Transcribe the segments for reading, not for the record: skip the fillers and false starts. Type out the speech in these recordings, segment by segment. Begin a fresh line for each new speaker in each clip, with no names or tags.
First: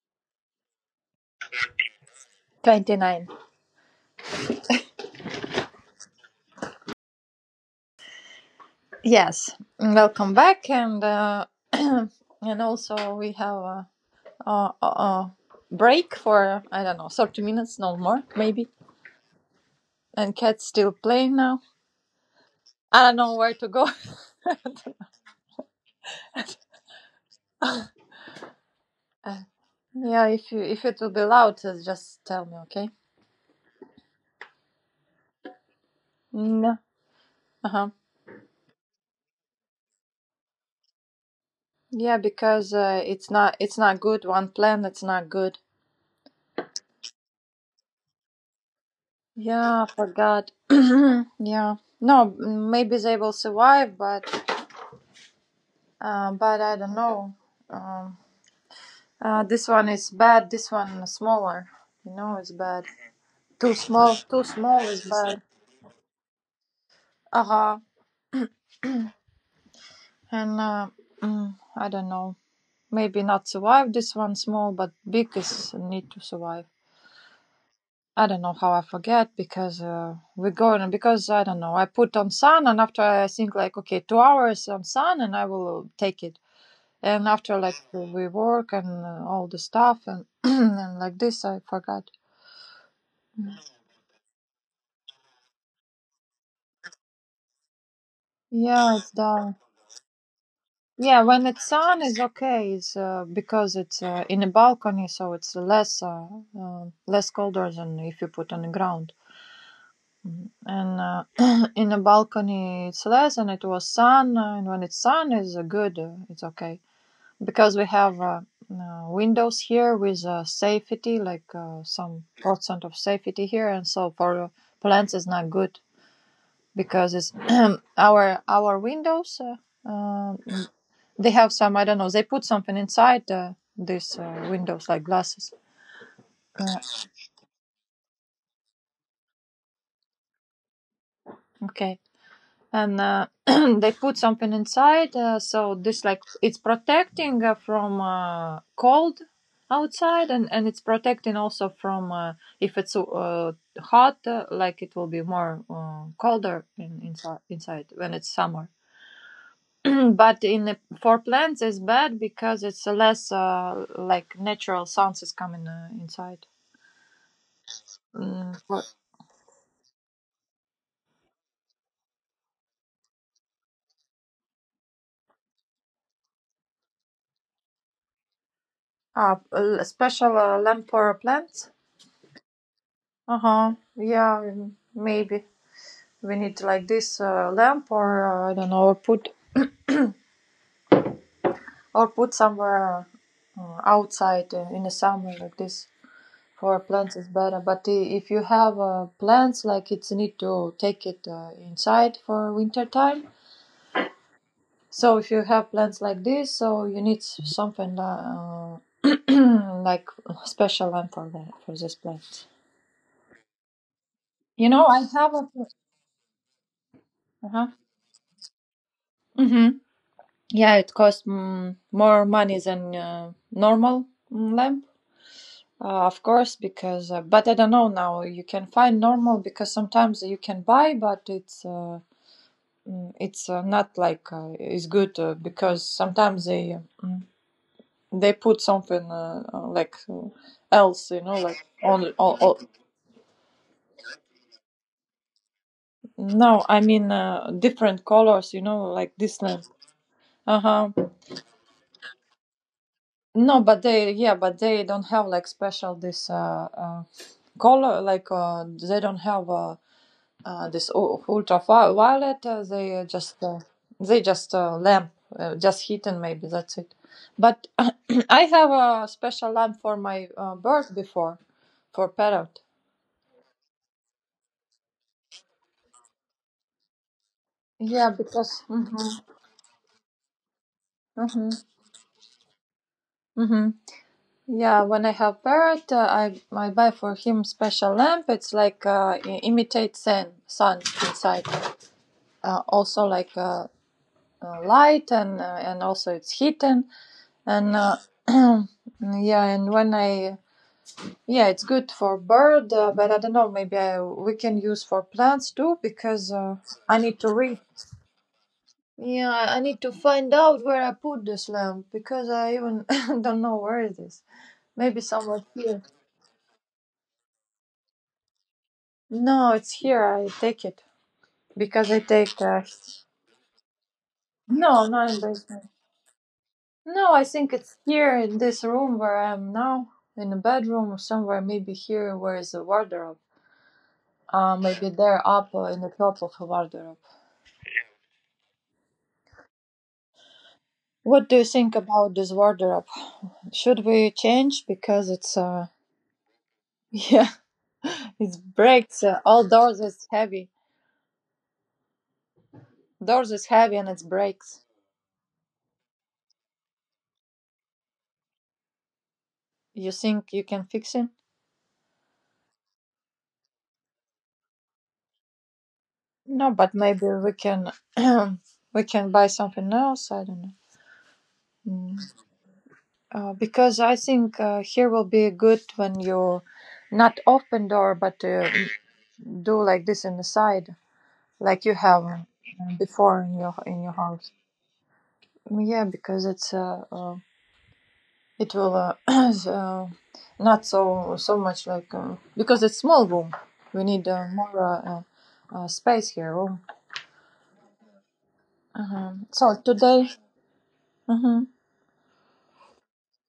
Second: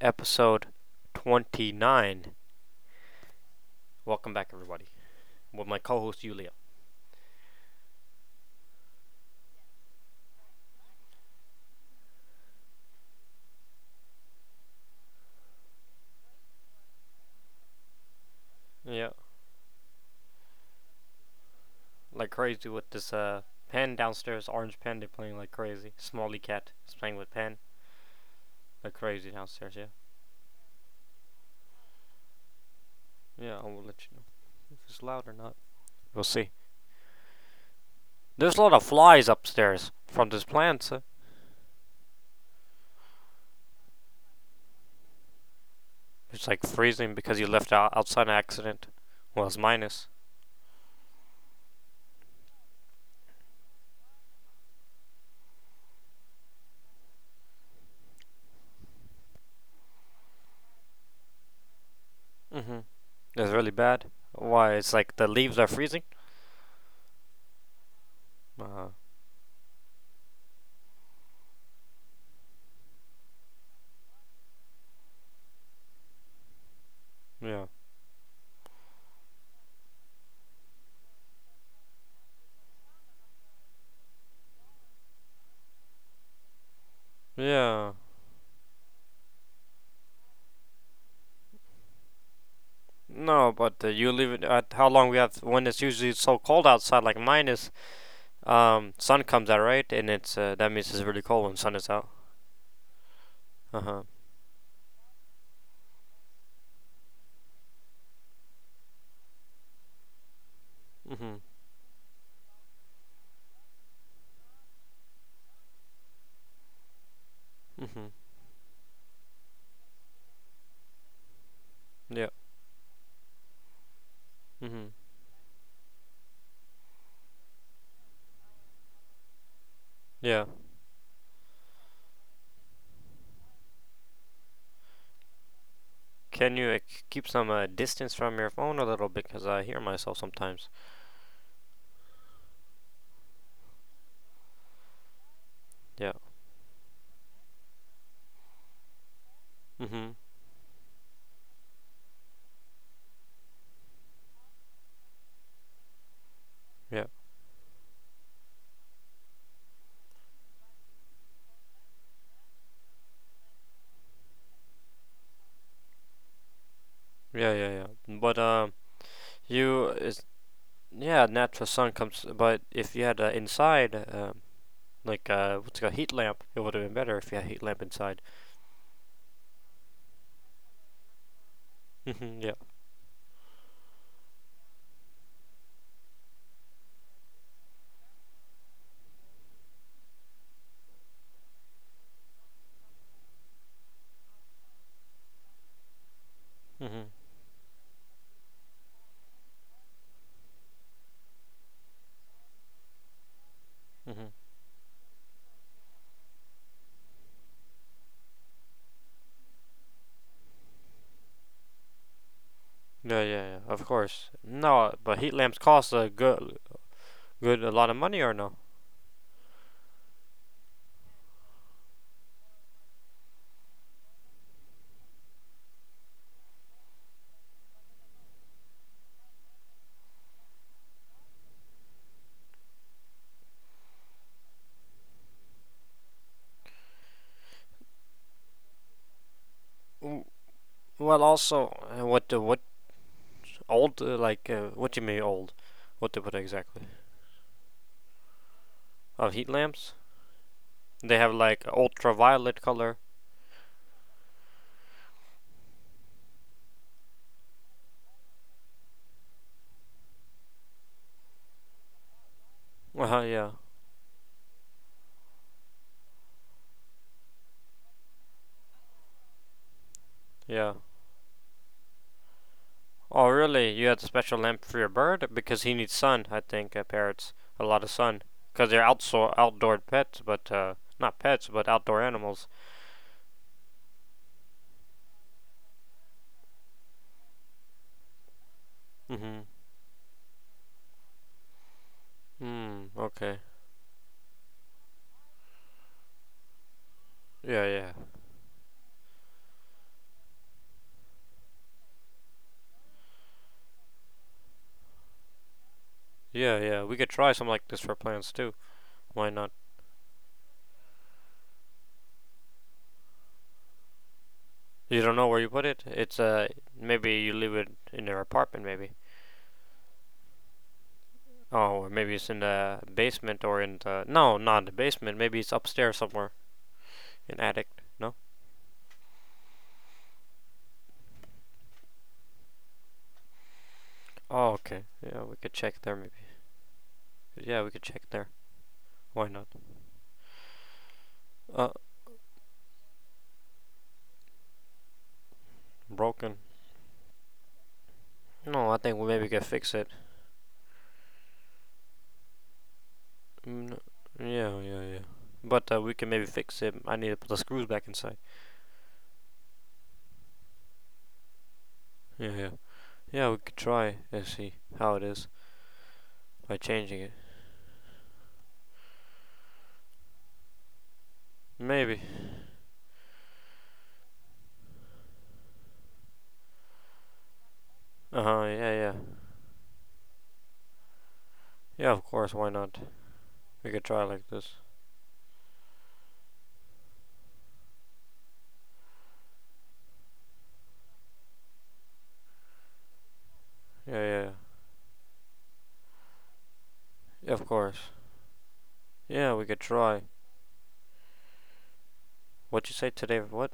episode 29.
29.
Welcome back, everybody, with my co host, Yulia.
Yes, welcome back. And and also we have a, a break for, I don't know, 30 minutes, no more, maybe.
Yeah,
And cat's still playing now.
like crazy with this
I don't know where to
pen
go.
downstairs, orange pen, they're playing like crazy. Smalley cat is playing with pen like crazy
Uh,
downstairs, yeah?
yeah, if you if it will be loud, just tell me, okay?
Yeah, I will let you know if it's loud or not. We'll see.
No. Uh-huh.
There's a lot of flies upstairs from this plant.
Yeah, because it's not good. One plan, it's not good.
It's like freezing because you left out outside an accident. Well, it's
Yeah,
minus.
I forgot. yeah. No, maybe they will survive, but I don't know. Um, this one is bad. This one is smaller. You know,
Mm
it's
hmm.
bad.
It's really
Too
bad.
small. Too
Why? It's
small
like
is
the leaves
bad.
are freezing?
Uh huh.
Huh.
And uh, I don't know. Maybe not survive this one small, but big is need to survive.
Yeah.
I don't know how I forget because we're going because I don't know. I put on sun and after I think like okay, 2 hours on sun and I will take it. And after
Yeah.
like we work and all the stuff and and like this, I forgot.
No, but you leave it at how long we have when it's usually so cold outside, like minus.
Yeah,
Sun
it's
comes out,
done.
right? And it's that means it's really cold
Yeah,
when
when
sun is
it's
out.
on, it's okay. It's
Uh
because
huh.
it's in a balcony, so it's less less colder than if you put on the ground. And
Mhm.
uh, in a balcony, it's less, and it was sun. And when it's sun, it's good. It's okay because we
Mhm.
have windows here with safety, like
Yeah.
some percent of safety here, and so for
Mhm.
plants, it's not good because it's our windows.
Yeah.
Uh, They have some, I don't know, they put something inside these windows, like glasses.
Can you
Uh,
keep some distance from your phone a little bit? Cause I hear myself sometimes.
okay. And they put something inside, so
Yeah.
this, like, it's protecting from cold
Mhm.
outside and it's protecting also from if it's hot like it will be more colder
Yeah.
in, inside when it's summer but in the, for plants it's bad because it's less like natural sounds is coming inside.
Yeah. Yeah. Yeah. But
Mm, for
you is yeah, natural sun comes. But if you had inside, like what's it called, heat lamp, it would have been better if you had heat lamp inside.
Special lamp for plants?
Mhm. Yeah.
Uh huh. Yeah, maybe we need like this lamp, or I don't know, or put somewhere outside in the summer like this for
Mm-hmm.
plants is better. But if you have plants, like it's need to take it inside for winter time.
Mm-hmm.
So if you have plants like this, so you need something like special lamp for that for this plant.
Yeah, yeah, yeah. Of course. No,
You know,
but
I
heat lamps
have a.
cost a
Uh
lot
huh.
of money, or no?
Mm-hmm. Yeah, it cost more money than normal lamp, of course, because but I don't know now. You can find normal because sometimes you can buy, but it's not like it's good because sometimes they mm, they put something like
W- Well,
else, you know,
also,
like on
what
all.
old? Like, what you mean old? What to put exactly?
No, I mean different colors, you know,
Oh,
like
heat
this lamp.
lamps.
Uh huh.
They have like ultraviolet color.
No, but they yeah, but they don't have like special this color like they don't have this ultraviolet
Uh huh.
they
Yeah.
just they just lamp just heating maybe that's it but I have a special lamp for my
Yeah.
bird before for parrot
Oh, really? You had a special lamp for your bird because he needs sun. I think parrots a lot of sun
yeah
because they're
because
outso
Mhm,
outdoor pets, but not pets, but
mhm,
outdoor animals.
mhm. Yeah when I have parrot, I buy for him special lamp. It's like
Mm-hmm.
imitate sun inside,
Mm.
also
Okay.
like light and also it's heating.
Yeah. Yeah.
And yeah, and when I yeah, it's good for bird, but I don't know. Maybe we can use for plants too because
Yeah, yeah. We could
I
try
need
something
to
like this
read.
for plants too. Why not?
Yeah, I need to find out where I put this lamp because I even don't know where it is.
You don't
Maybe
know where you put
somewhere
it.
here.
It's maybe you leave it in your apartment maybe.
No, it's here. I take it
Oh, or maybe
because I
it's in
take.
the basement, or in the, no, not the
No,
basement.
not
Maybe
in
it's
basement.
upstairs somewhere,
No,
in
I
attic.
think it's
No.
here in this room where I am now, in the bedroom or somewhere. Maybe here where is the wardrobe.
Oh, okay.
Maybe
Yeah, we
they're
could
up
check there
in
maybe.
the top of a wardrobe.
Yeah, we could check there. Why not?
What do you
Uh,
think about this wardrobe? Should we change because it's
Broken.
yeah it
No, I think we
breaks
maybe can
all
fix it.
doors is heavy, doors
Mm,
is
no.
heavy and it
Yeah,
breaks.
yeah, yeah. But we can maybe fix it. I need to put the screws back inside.
You think you can fix it?
Yeah, yeah. Yeah, we could try and see how it is by
No, but
changing it.
maybe we can we can buy something else. I don't know.
Maybe.
Mm. Because I think here will be good when you not open door
Uh huh.
but
Yeah, yeah.
do like this in the side like
Yeah,
you
of
have
course. Why not?
before
We could try
in your
like this.
house. Yeah, because it will not so much like because it's small room.
Yeah,
We
yeah.
need more space here. Room.
Yeah. Of course. Yeah, we could
So
try.
today, mhm.
What you say today? What?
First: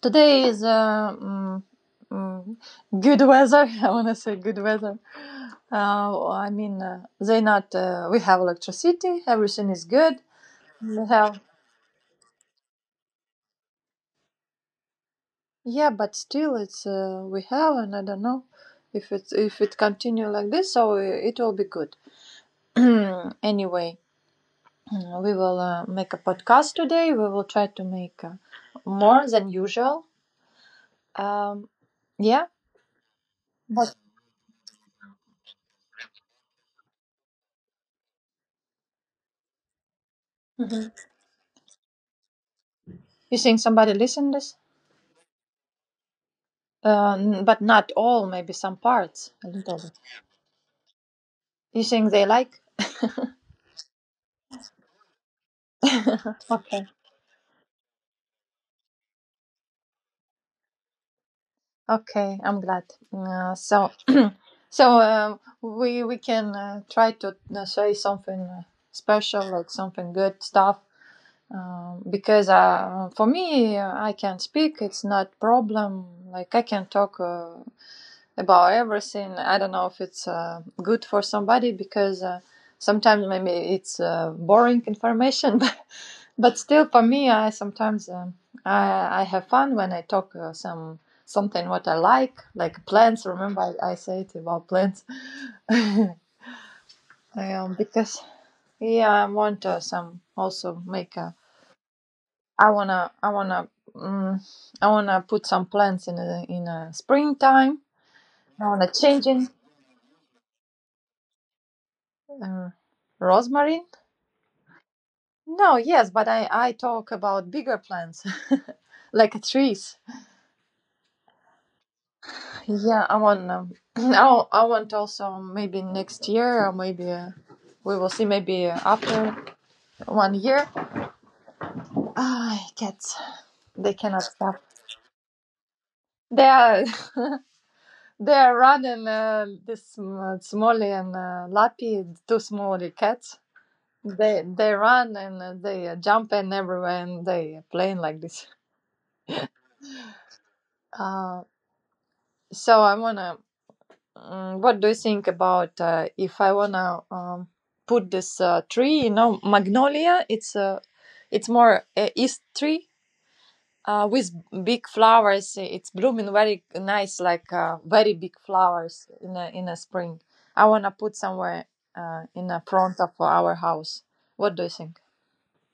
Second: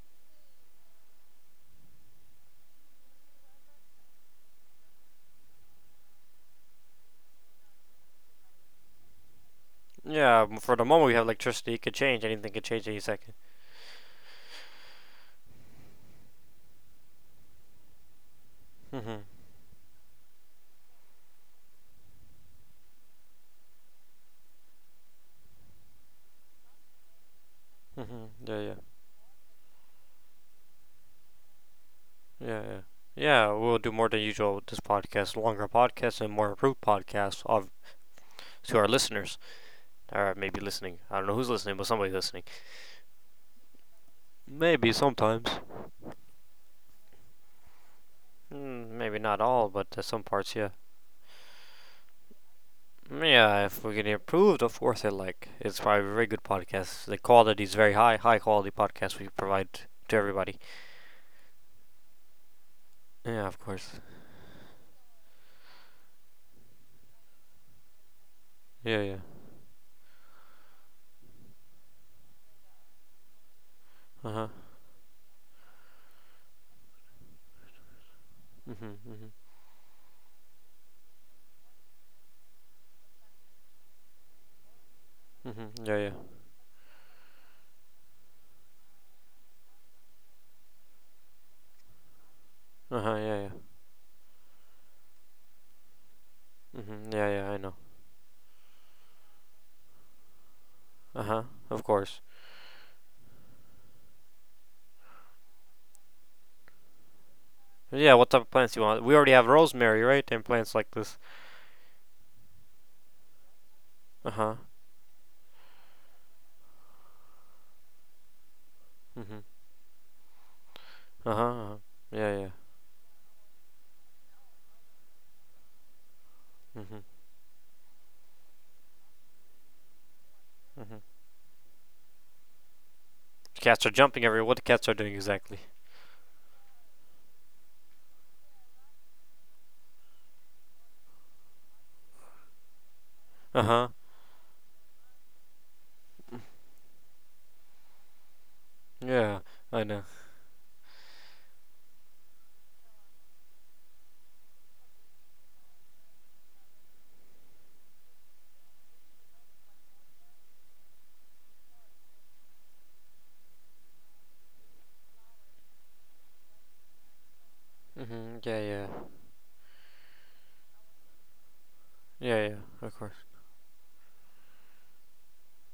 today is mm, good weather. I want to say good weather. I mean, they not. We have electricity. Everything is good.
Yeah. For the
We
moment, we have
have.
electricity. It could change. Anything could change any second.
Yeah, but still, it's we have, and I don't know if
Mhm.
it's if it continue like this, so it will be good. anyway, we will make a podcast today. We will try to make
Mhm. Yeah, yeah.
more than usual. Um, yeah,
Yeah, yeah. Yeah, we'll do
but
more than usual with this podcast, longer podcast and more improved podcasts of to our listeners. Or maybe listening. I don't know who's listening, but somebody's listening.
you think somebody listen this?
Maybe sometimes.
But not all, maybe some
Mm, maybe
parts,
not
a
all,
little
but
bit.
some parts, yeah.
You think they like?
Yeah, if we can improve, of course, I like. It's probably a very good
Okay,
podcast. The quality is very high, high quality podcast we provide to everybody.
okay, I'm glad.
Yeah,
Uh,
of course.
so So we can try to say something
Yeah, yeah.
special, like something good stuff, because for me I
Uh
can
huh.
speak. It's not problem. Like I can talk. About
Mhm.
everything.
Mhm.
I don't know if it's good for somebody because sometimes maybe it's boring information,
Mhm. Yeah, yeah.
but still for me, I sometimes I have fun when I talk something what I like
Uh huh.
plants.
Yeah, yeah.
Remember, I said about plants. um,
Mhm. Yeah, yeah. I know.
because yeah, I want some also make
Uh
a.
huh. Of course.
I wanna I wanna um, I wanna put some plants in in a springtime.
Yeah. What type of
I
plants do you
wanna
want? We
change
already have
it.
rosemary, right? And plants like this.
Uh, rosemarine?
Uh huh.
No, yes, but I talk about bigger plants like
Mhm.
trees.
Uh huh. Uh-huh. Yeah, yeah.
Yeah, I want I want also maybe next year or
Mhm.
maybe we will see maybe after one year.
Mhm.
Ah, cats,
Cats are
they cannot
jumping everywhere. What the
stop.
cats are doing exactly?
They are they are running this Smolly and Lappy, two small cats.
Uh huh.
They run and they jump in everywhere and they playing like this.
Yeah. I know.
Uh, so I wanna Mm, what do you think about if I wanna put this tree? You know, magnolia. It's more east tree with big flowers. It's blooming very nice, like very big
Mhm. Yeah, yeah.
flowers in in a spring. I wanna put somewhere
Yeah,
in
yeah.
the
Of
front of
course.
our house. What do you think?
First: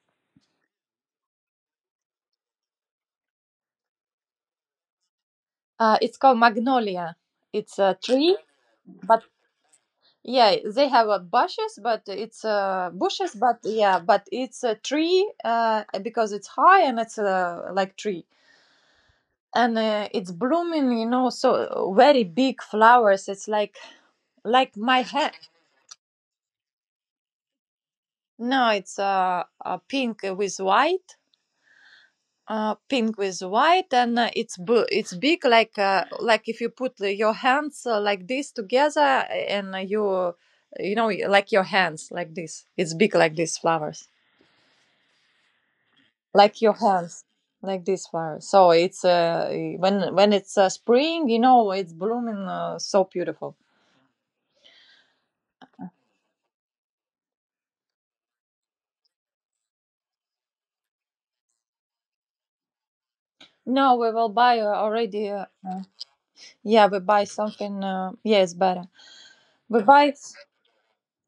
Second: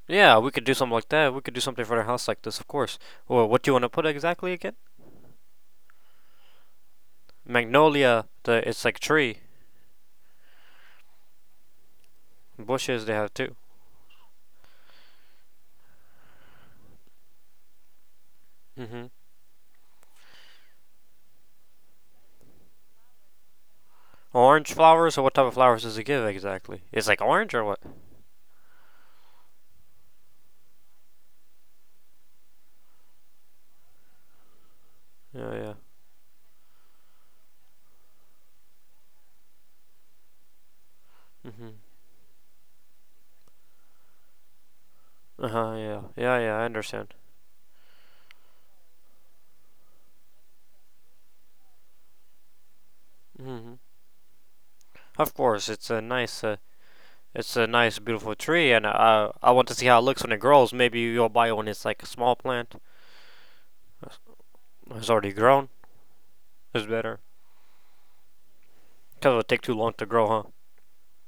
Yeah, we could do something like that. We could do something for their house like this, of course. Well, what do you want to put exactly again?
It's called magnolia. It's a
Magnolia.
tree,
The It's like
but
tree
yeah, they have
bushes. They have
bushes,
too.
but yeah, but it's a tree because it's high and it's like tree
Mm-hmm.
and it's blooming, you know, so very big flowers. It's
Orange
like my
flowers or what
hand.
type of flowers does it give exactly? It's like orange or what?
No, it's pink with white, and it's big,
Yeah, yeah.
like if you put your hands like this together and you know like your
Mm-hmm.
hands like this. It's big like these flowers.
Uh huh. Yeah, yeah, yeah.
Like
I
your
understand.
hands like this far so it's when it's spring you know it's blooming so beautiful.
Mm-hmm. Of course, it's a nice, beautiful tree, and I want to see how it looks when it grows. Maybe you'll buy one. It's like a small plant.
No we will buy
It's
already
already grown. It's
yeah we
better.
buy something yeah it's better,
Cause it'll take too
we
long to
buy
grow, huh?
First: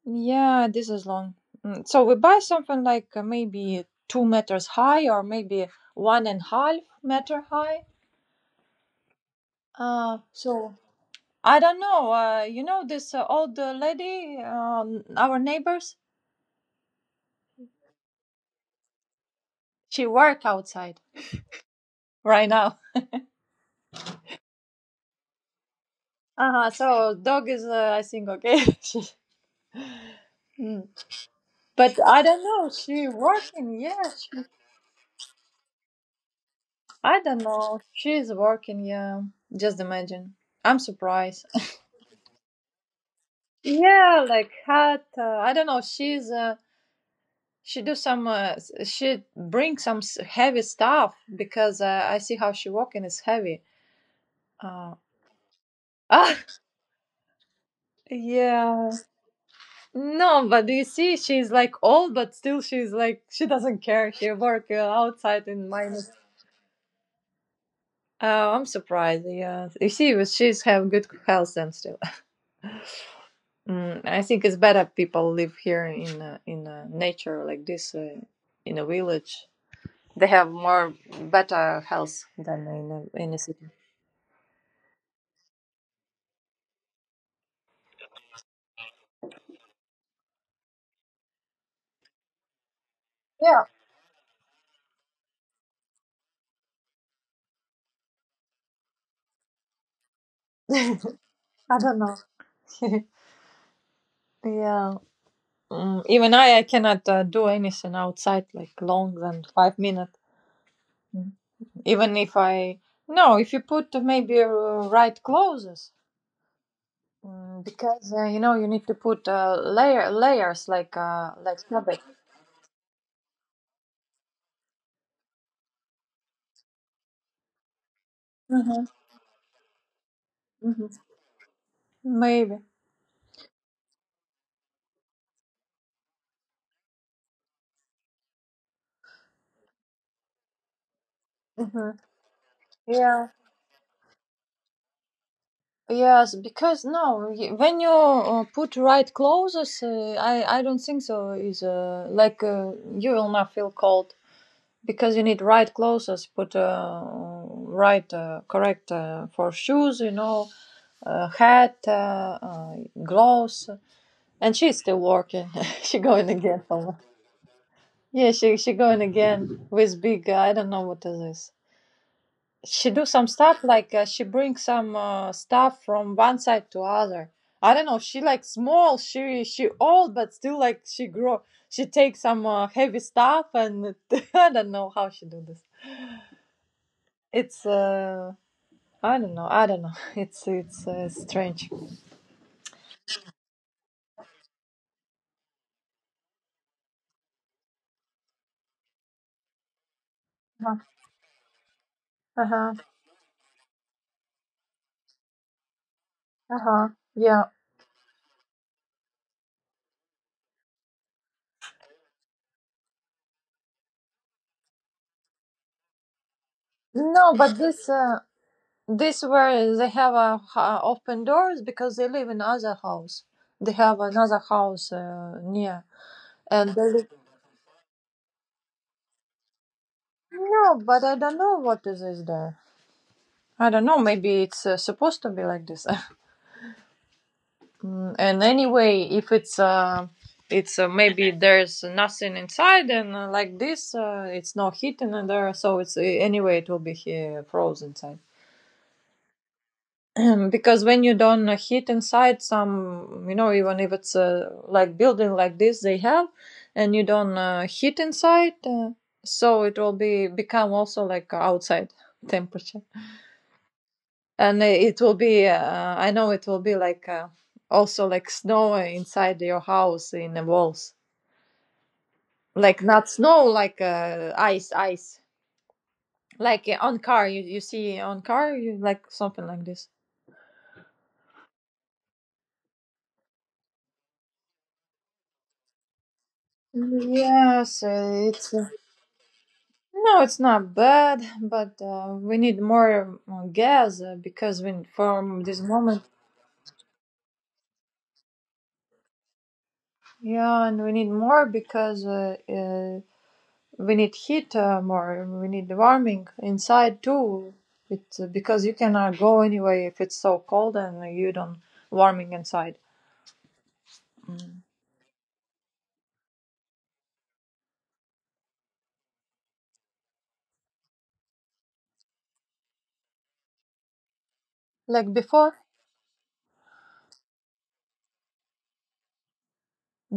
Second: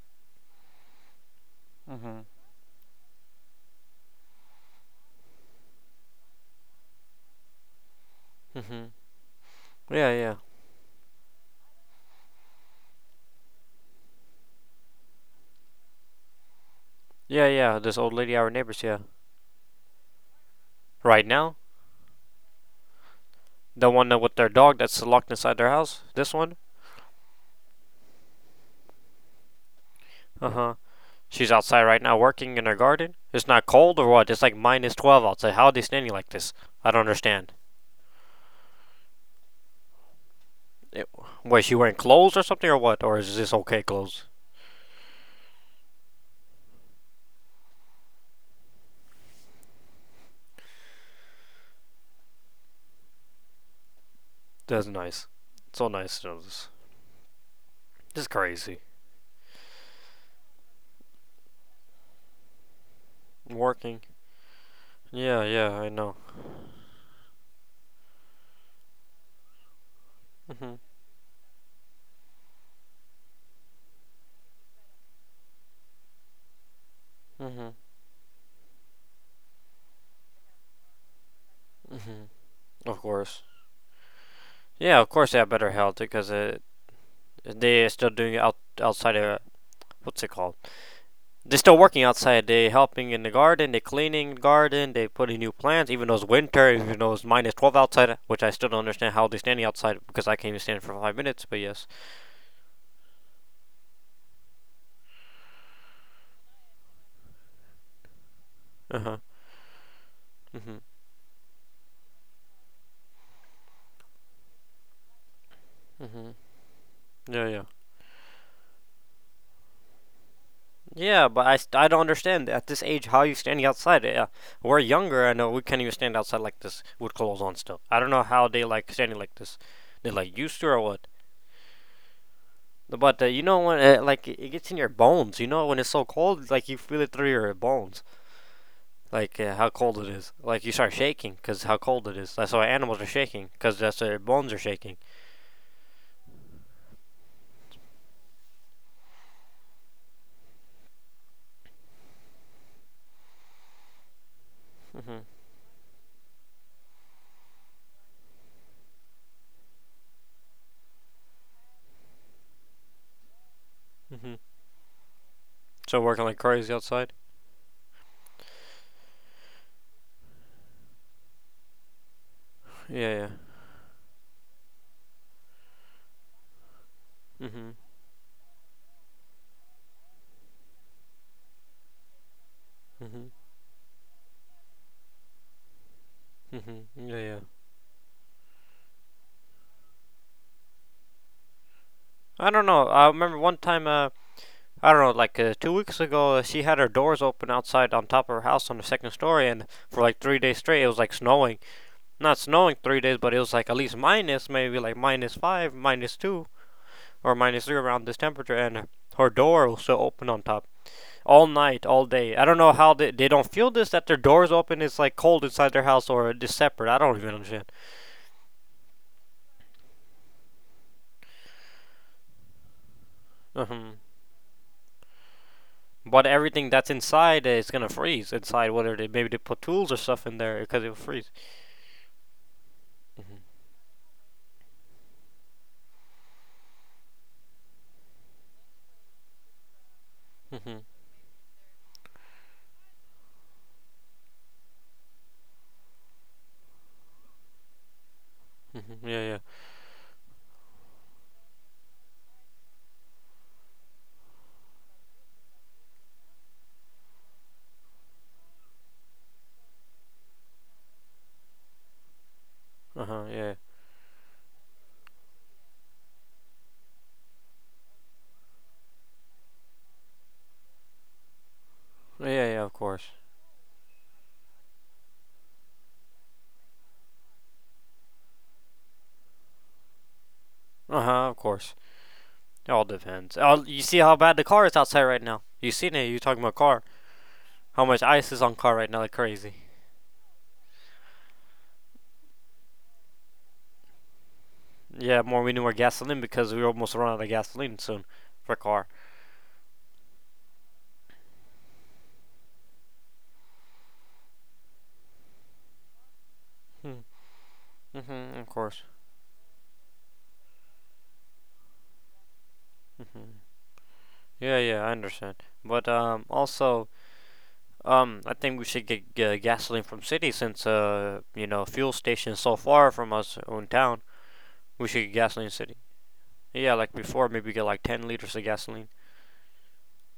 yeah this is long. So we
Mm-hmm.
buy something like maybe 2 meters high or maybe one and half meter high
Mm-hmm. Yeah, yeah.
so I don't know you know this old lady our neighbors,
Yeah, yeah, this old lady, our neighbors, yeah.
she work outside
Right now?
right now.
The one that with their dog that's locked inside their house? This one?
Uh-huh. So dog is, I think, okay. She-
Uh huh.
Mm.
She's outside
But
right now
I don't
working in
know.
her
She
garden? It's not
working,
cold
yeah.
or what? It's
She,
like minus 12 outside. How are they standing like this? I don't
I don't
understand.
know. She's working, yeah. Just imagine. I'm
It,
surprised.
was she wearing clothes or something or what? Or is this okay
Yeah,
clothes?
like hat. I don't know. She do some. She bring some heavy stuff because I see how she walking is heavy.
That's
Uh,
nice. So nice to
ah,
know this. This is crazy.
yeah. No, but do you see? She's like old, but still she's like she doesn't
Working?
care. She work
Yeah,
outside in
yeah, I
minus.
know.
Oh, I'm surprised. Yeah, you see, but
Mm
she's
hmm.
have good health and still. Mm, I think it's better people live here in nature
Mm
like
hmm.
this, in a village. They have more better
Mm hmm.
health than in
Of
in a
course.
city.
Yeah, of course they have better health because they are still doing it outside of. What's it called? They're still working outside. They're helping in the
Yeah,
garden. They're cleaning the garden. They're putting new plants, even though it's winter, even though it's minus 12 outside, which I still don't understand how they're standing outside because I can't even stand for 5 minutes, but yes.
yeah. Mm, even I cannot do anything outside like
Uh
long
huh.
than 5 minutes.
Mm hmm.
Mm. Even if I no, if you put maybe right clothes,
Mm hmm. Yeah,
Mm,
yeah.
because uh, you know you need to put layers
Yeah, but
like
I
fabric.
don't understand at this age how you standing outside. Yeah, we're younger. I know we can't even stand outside like this with clothes on still. I don't know how they
hmm
like standing like this. They're like used to or
hmm
what?
Maybe.
But you know when like it gets in your bones. You know when it's so cold, like you feel it through your bones. Like how cold it is. Like you start shaking because how
hmm
cold it is. That's why animals are
Yeah.
shaking because that's why their bones are shaking.
Yes, because no, y- when you put right clothes, uh, I don't think so. Is you will not feel cold because
Mm-hmm.
you need right clothes. Put right correct for shoes, you know, hat, gloves.
Mm-hmm.
And she's still working. she
So working
going
like
again
crazy
for
outside.
Yeah, she going again with big. I don't know what is this. She do some
Yeah,
stuff like she brings some stuff from one side to other.
yeah. Mm-hmm.
I don't know. She like small. She old, but still like she grow. She takes some heavy
Mm-hmm.
stuff, I don't know how she do this.
Mm-hmm. Yeah, yeah.
It's I don't know. I don't know. It's strange.
I don't know. I remember one time. I don't know, like 2 weeks ago, she had her doors open outside on top of her house on the second story, and for like 3 days straight, it was like snowing. Not
Uh huh.
snowing 3 days, but it was like at least minus, maybe like minus five, minus two,
Uh huh.
or
Yeah.
minus three around this temperature, and her door was still open on top. All night, all day. I don't know how they don't feel this that their doors open. It's like cold inside their house or it's separate. I don't
No,
even
but
understand.
this. This where they have open doors because they live in other house. They
Hmm.
have another house near,
But
and
everything
they
that's
live.
inside is gonna freeze inside. Whether they maybe they put tools or stuff in there
No,
because it will
but I
freeze.
don't know what is this there.
Hmm.
I don't know. Maybe it's supposed to be like this. And anyway, if it's it's
Hmm.
maybe there's nothing inside, and it's not heating in there. So it's anyway, it will be here frozen inside.
Hmm. Yeah, yeah.
Because when you don't heat inside some you know even if it's like building like this they have and you don't heat inside so it will be become also like outside temperature
Uh huh. Yeah.
and it will be I know it will be like also like snow inside your house in the walls
Yeah, yeah. Of
like
course.
not snow like ice like on car you see on car you like something like this
Uh huh. Of course. It all depends. Oh, you see how bad the car is outside right now. You seen it? You talking about car?
yes
How much ice is
it's
on car right now? Like crazy.
No, it's not bad, but we need more gas because we
Yeah, more
from
we need
this
more
moment,
gasoline because we almost run out of gasoline soon for car.
yeah, and we need more because we need heat more. We need warming
Hmm.
inside too. It's
Mm-hmm, of
because you
course.
cannot go anyway if it's so cold and you don't warming inside.
Mm-hmm. Yeah, yeah, I understand. But also, I think we should get gasoline from city since fuel station's so far from us in town. We should
Like
get gasoline
before,
city. Yeah, like before, maybe get like 10 liters of gasoline.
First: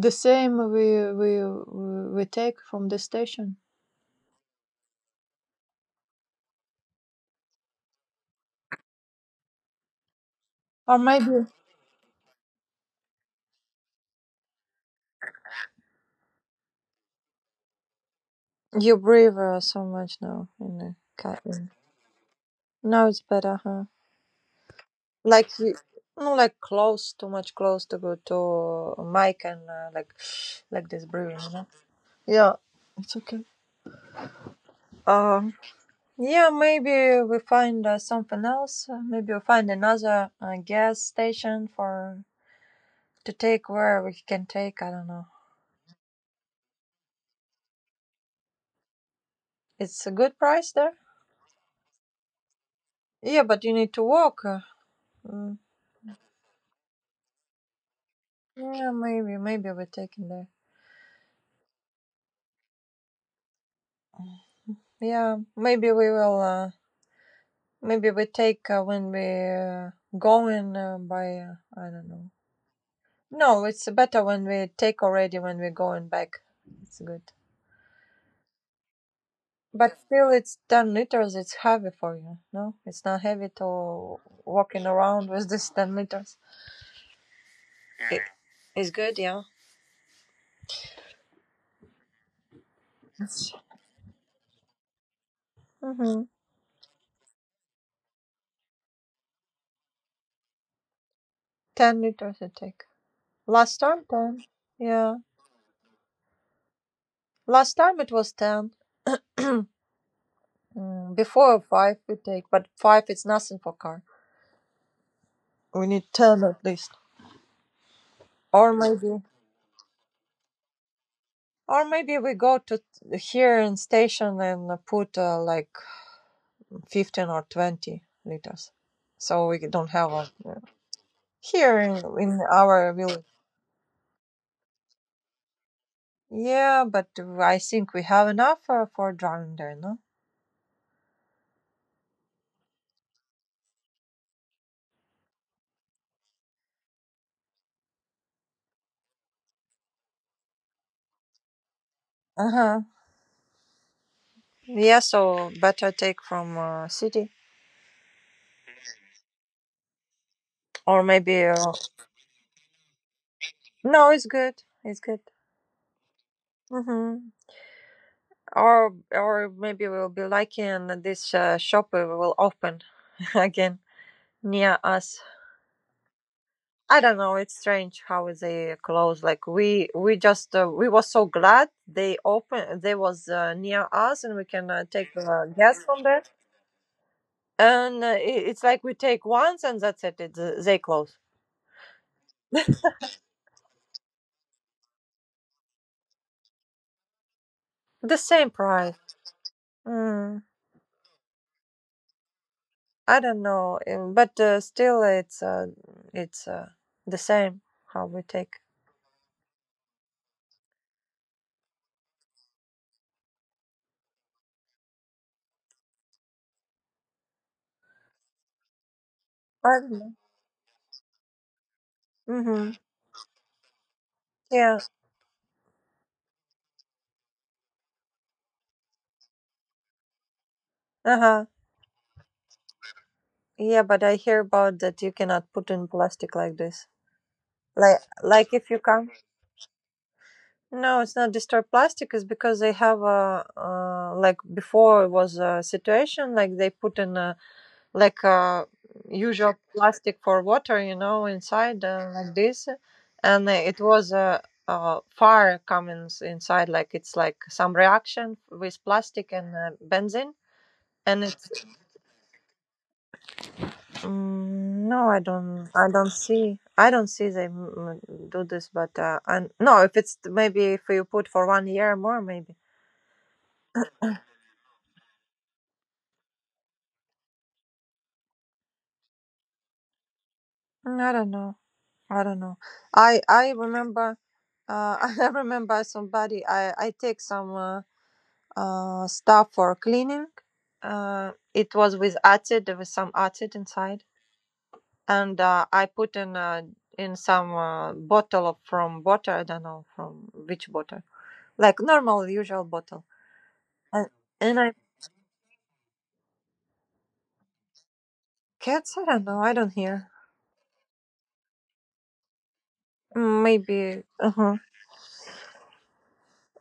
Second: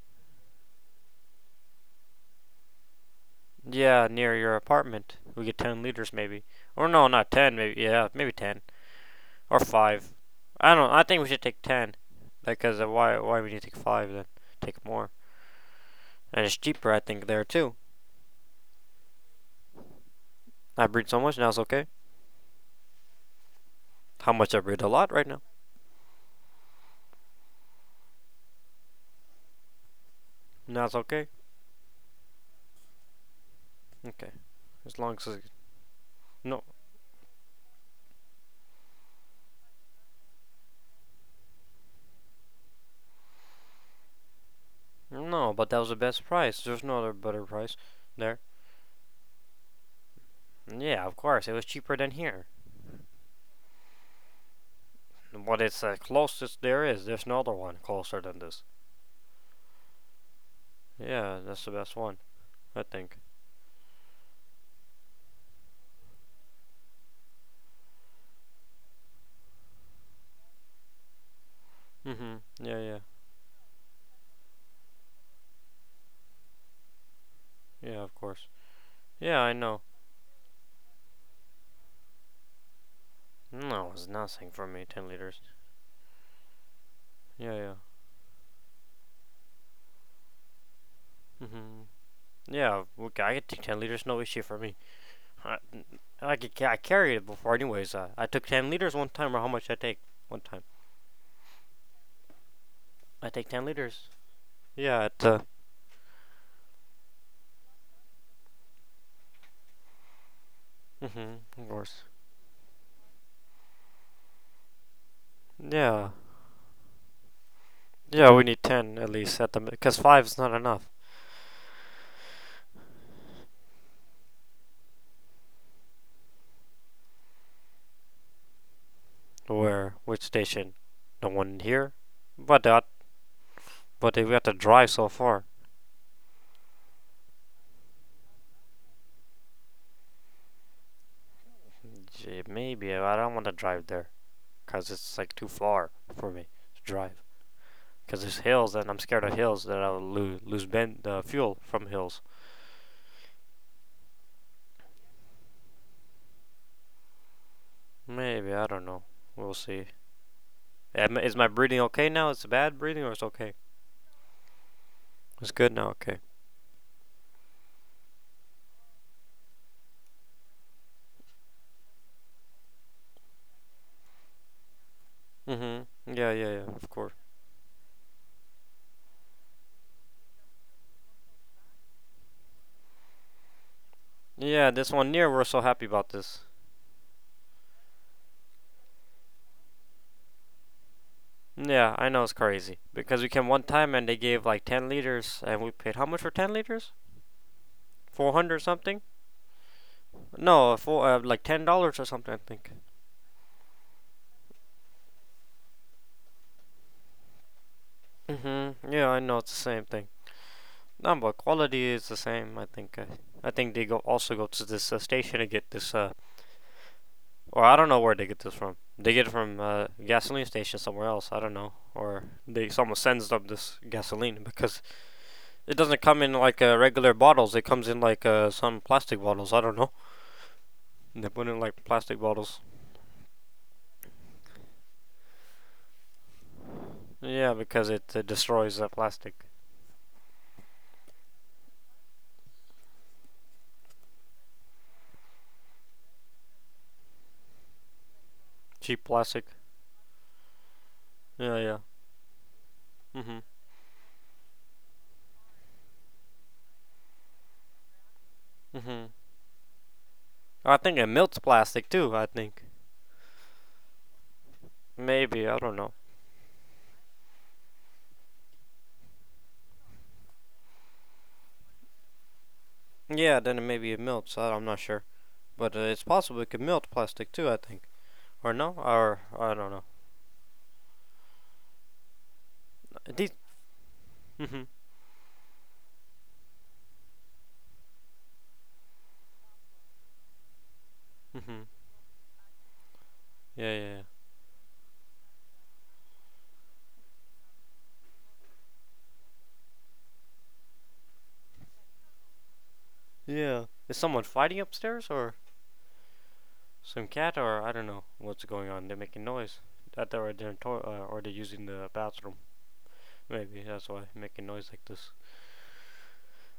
the same we take from the station,
Yeah, near your apartment, we get 10 liters maybe, or no, not 10, maybe yeah, maybe 10 or five. I don't.
or
I think we should
maybe
take 10, because why? Why we need to take five then? Take more, and it's cheaper, I think, there too.
you breathe so much now in
I
the
breed so much now, it's
cabin.
okay.
Now it's better, huh?
How much I read a lot right now.
Like you, no, like close, too much close to go to mic and like like
That's
this
okay.
brewing. You know? Yeah, it's okay.
Okay. As long as it-
Um, yeah,
No,
maybe we find something else. Maybe we find another gas station for to take where we can take. I don't know.
no, but that was the best price. There's no other better price there.
It's a good price there.
Yeah, of course. It was cheaper than here.
Yeah, but you need to walk. Mm.
But it's the closest there is. There's no other one closer than this.
Yeah, maybe we take it there.
Yeah, that's the best one, I think.
Yeah, maybe we will. Maybe we take when we going by. I don't know.
Mhm. Yeah, yeah.
No, it's better when we take already when we're going back. It's good.
Yeah, of course. Yeah, I know.
But still, it's 10 liters. It's heavy for you. No, it's not heavy
No, it's
to
nothing for
walking
me. Ten
around
liters.
with this 10 liters.
Yeah, yeah.
It, it's good, yeah.
Mhm. Yeah, okay, I could take 10 liters. No issue for me. I,
Mm-hmm.
like, I, could, I carried it before, anyways. I took 10 liters one time, or how much I take one time?
10 liters it take.
I take 10
Last time,
liters.
10.
Yeah.
Yeah.
at
Last time it was 10. Mm,
Mm-hmm,
before
of
5
course.
we take, but 5 it's nothing for car. We need
Yeah,
10 at least.
yeah, we need
Or
10 at
maybe.
least at the because five is not enough.
Or maybe we go to here in station and put like 15 or 20 liters. So we don't
Where
have
which
a,
station? The one
here
here.
in
But that,
our village.
but we have to drive so far.
Yeah, but I think we have enough for drowning there, no?
Gee, maybe I don't want to drive there because it's like too far for me to drive. Because there's hills, and I'm scared of hills that I'll lose the fuel from hills.
Uh huh. Yeah, so better take from city
Maybe I don't know. We'll see.
or
Is
maybe
my breathing okay now? It's bad breathing or it's okay?
no, it's good. It's good.
It's good now, okay.
Mm-hmm. Or maybe we'll be lucky and this shop will open again near us.
Mm-hmm. Yeah, yeah, yeah, of
I
course.
don't know. It's strange how they close. Like we just we were so glad they open. They was near us, and we can
Yeah, this
take
one year we're so
gas
happy
from
about
there.
this.
And it's like we take once, and that's it. They close.
Yeah, I know it's crazy. Because we came one time and they gave like 10 liters, and we paid how much for 10 liters?
The same
400 something?
price. Mm,
No, four, like $10 or something, I think.
I don't know, but still, it's the same how we take.
Mm-hmm. Yeah, I know it's the same thing. No, but quality is the same, I think. I think they go, also go to this station to get this. Or I don't know where they get this from. They get it from
I don't
a
know.
gasoline station somewhere else. I don't know. Or
Mm-hmm.
they, someone sends them this gasoline
Yeah.
because it doesn't come in like regular bottles. It comes in like some plastic bottles. I don't know.
Uh
They
huh.
put in like plastic bottles.
Yeah, but I hear about that you cannot put in plastic like this.
Yeah, because it
Like if you
destroys the
come.
plastic.
No, it's not disturbed plastic. It's because they have a like before it was a situation like they put in a
Cheap plastic.
usual plastic for water, you know,
Yeah, yeah.
inside like this,
Mhm.
and a fire coming inside. Like it's like some reaction with
Mhm.
plastic and benzene,
I think it
and
melts plastic too. I think
no,
maybe I don't know.
I don't see they do this. But and no, if it's maybe if you put for one year more, maybe.
Yeah, then maybe it melts. I'm not sure, but it's possible it could melt plastic too. I think, or no, or I don't know.
I don't know. I don't know.
These
I remember.
Mhm.
I remember somebody. I take some stuff for cleaning.
Mhm.
It was with acid. There was some acid
Yeah, yeah, yeah.
inside, and I put in some bottle from water. I don't know from which bottle, like normal usual bottle.
Yeah. Is
And
someone
and
fighting
I
upstairs or some cat, or I don't know what's going on?
cats.
They're
I don't
making
know. I
noise.
don't hear.
That they're in their or they're using the bathroom.
Mm,
Maybe that's why
maybe.
they're making noise like this.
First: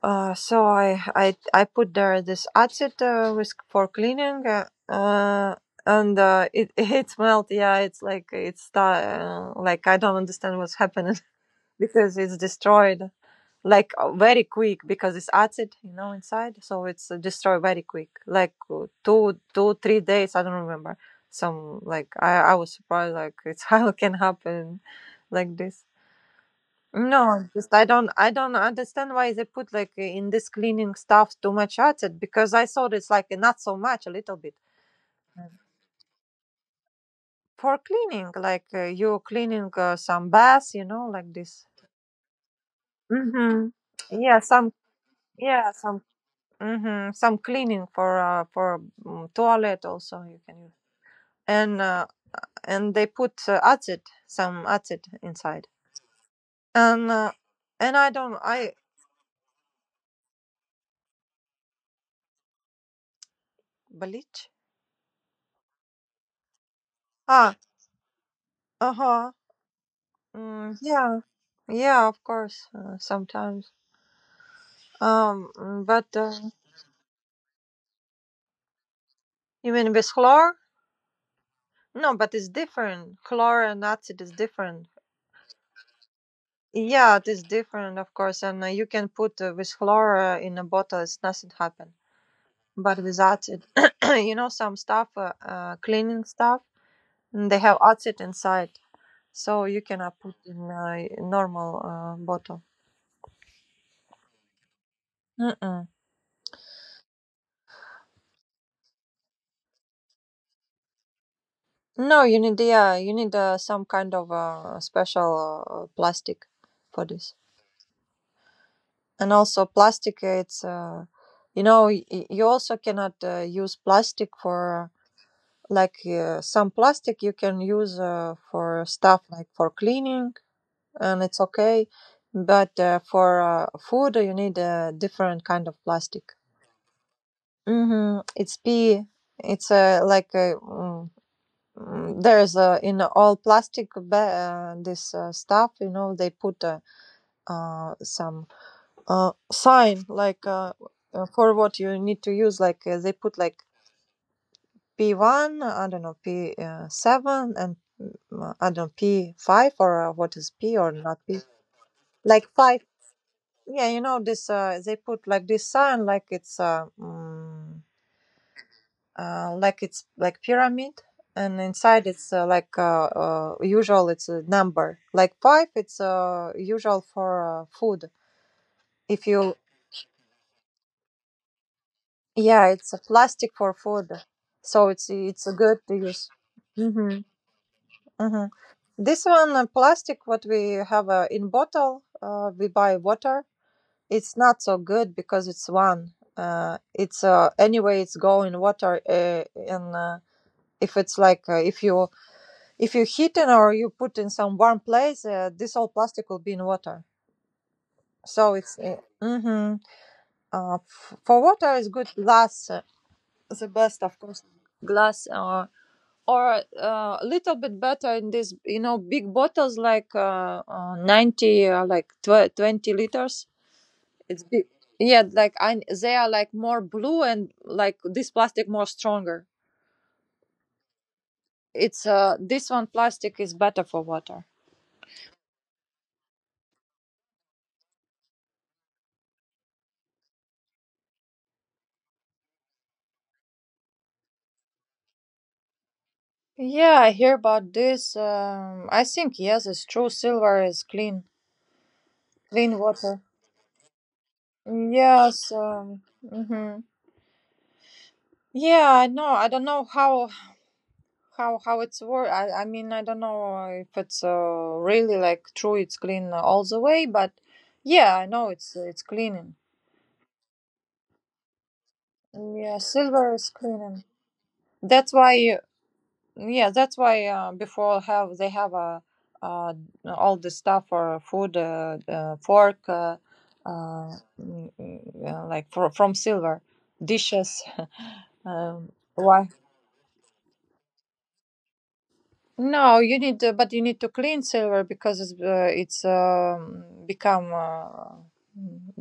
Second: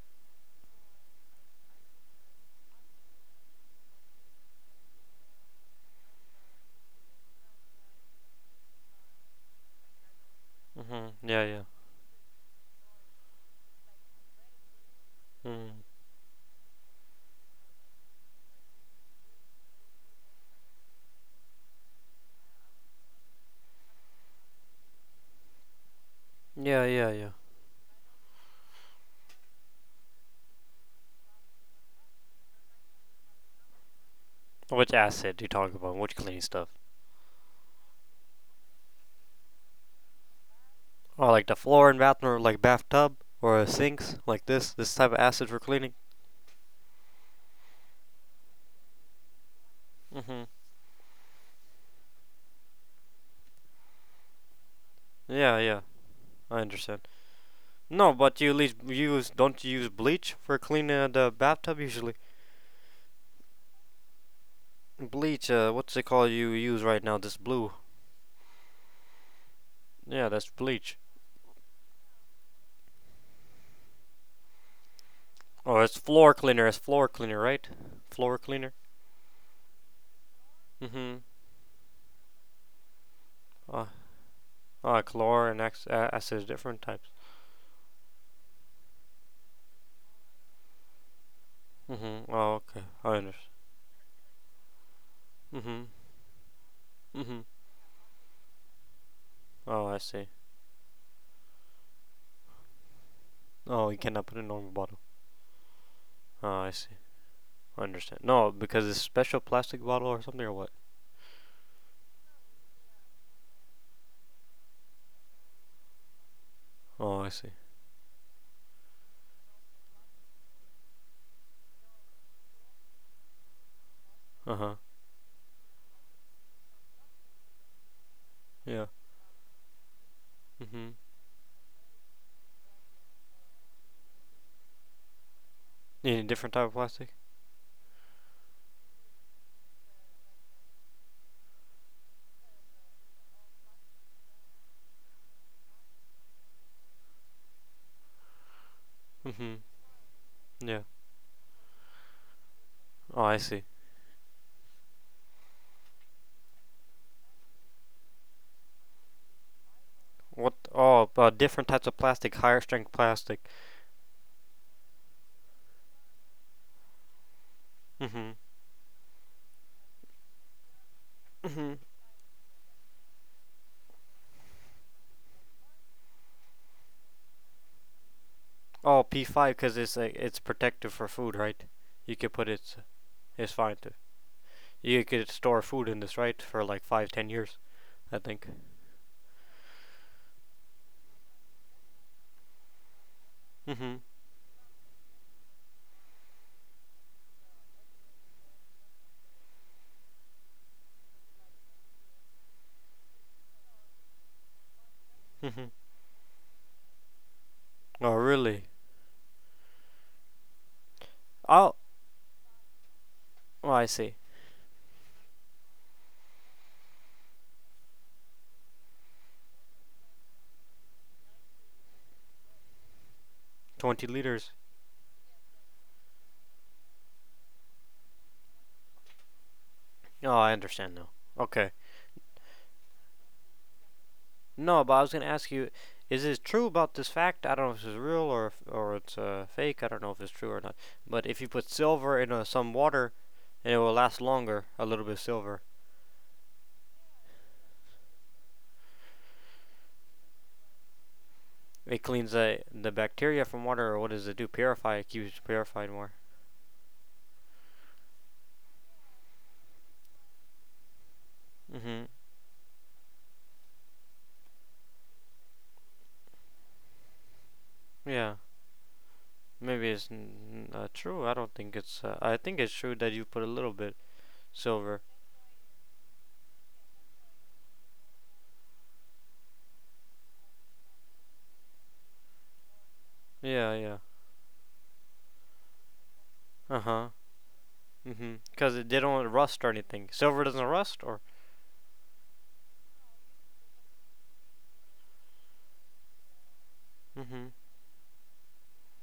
So I put there this acid with for cleaning, and it it smelled. Yeah, it's like like I don't understand what's
Mhm.
happening
Yeah, yeah.
because it's destroyed like very quick because it's acid,
Mm.
you know, inside. So it's destroyed very quick, like two three days. I don't remember. Some like I was surprised like it's how it can happen like this.
Yeah, yeah, yeah.
No, just I don't understand why they put like in this cleaning stuff too much acid, because I thought it's like not so much, a little bit.
Which acid you
Mm.
talking about? Which cleaning stuff?
For cleaning, like you cleaning some bath, you know,
Oh,
like
like the
this.
floor in bathroom, like bathtub or sinks,
Mm-hmm. Yeah,
like this. This type of acid for cleaning.
some mm-hmm, some cleaning for toilet also you
Mhm.
can use and they put acid some acid
Yeah,
inside
yeah. I understand.
and uh, and I
No,
don't
but you at
I
least use don't you use bleach for cleaning the bathtub usually?
bleach.
Bleach, what's it called you use right now? This
Ah.
blue.
Uh huh.
Yeah, that's
Mm,
bleach.
yeah, yeah, of course, sometimes.
Oh,
Mm,
it's
but
floor cleaner. It's floor cleaner, right? Floor cleaner.
you mean with chlor?
Mm-hmm.
No, but it's different. Chlor and
Uh,
acid is different.
Chlor and acid, different types.
Yeah, it is different, of course. And you can put with chlor in a bottle, it's nothing happen.
Mm-hmm. Oh, okay.
But
I
with
understand.
acid, you know,
Mm-hmm.
cleaning stuff,
Mm-hmm.
and they have acid inside, so you
Oh, I
cannot
see.
put in a normal bottle.
Oh, you cannot put it in a normal bottle.
Mm-mm.
Oh, I see. I understand. No, because it's special plastic bottle or something or what?
No, you need yeah, you need some kind of special plastic for
Oh, I
this.
see.
And also plastic, it's you know you also cannot use plastic
Uh-huh.
for like some plastic you can use for
Yeah.
stuff like for cleaning
Mm-hmm.
and it's okay, but for food you need a different kind of
Any
plastic.
different type of plastic?
Mm-hmm. It's P. It's like a. Mm, there's in all plastic this stuff you know they put some
Mm-hmm.
sign like
Yeah.
for what you need to use like they
Oh, I
put
see.
like p1, I don't know, p7 and mm, I don't know p5 or what is
What?
p or
Oh,
not p
different types of plastic,
like
higher
5.
strength plastic.
Yeah, you know this they put like this sign like it's mm
Mhm.
like it's like pyramid and
Mhm.
inside it's like usual it's a number like five, it's usual for food.
Oh, P
If
five
you
because it's like it's protective for food, right? You could put
Yeah,
it.
it's a
It's
plastic for
fine to.
food, so
You could
it's a
store
good
food
to
in this,
use.
right, for like five,
hmm
10 years, I
hmm
think.
this one plastic what we have in bottle we buy water,
Mhm.
it's not so good because it's one it's anyway it's go in water and if it's like if you, if you heat it or you put in some warm place,
Mhm.
this all plastic will be in water.
Oh,
So
really?
it's hmm for water
Oh,
is good glass, the
oh, I
best
see.
of course, glass or a little bit better in this you know big bottles like 20 liters.
Twenty
It's
liters.
big. Yeah, like I, they are like more blue and like this plastic more stronger.
Oh, I understand now. Okay.
It's this one plastic is better for water.
No, but I was gonna ask you, is it true about this fact? I don't know if, it's real or if, or it's fake. I don't know if it's true or not. But if you put silver in some water, and it will last longer. A little bit of silver.
Yeah, I hear about this. I think yes, it's true. Silver is clean,
It cleans the
clean
the
water.
bacteria from water, or what does it do? Purify. It keeps
Yes.
purified more.
Hmm yeah, I know. I don't know how it's
Mhm.
work. I mean, I don't know if it's really like true. It's clean all the way, but yeah, I
Yeah.
know it's cleaning.
Maybe it's not true. I don't think it's. I think it's
Yeah,
true that you
silver
put a
is
little bit
cleaning.
silver.
That's why. Yeah, that's why before have they have uh, all the stuff for food, fork,
Yeah. Yeah.
uh, mm, mm, like for, from silver,
Uh huh.
dishes.
Mhm. Because they don't
Why?
rust or anything. Silver doesn't rust, or.
No, you need, but you need to clean silver because it's
Mhm.
become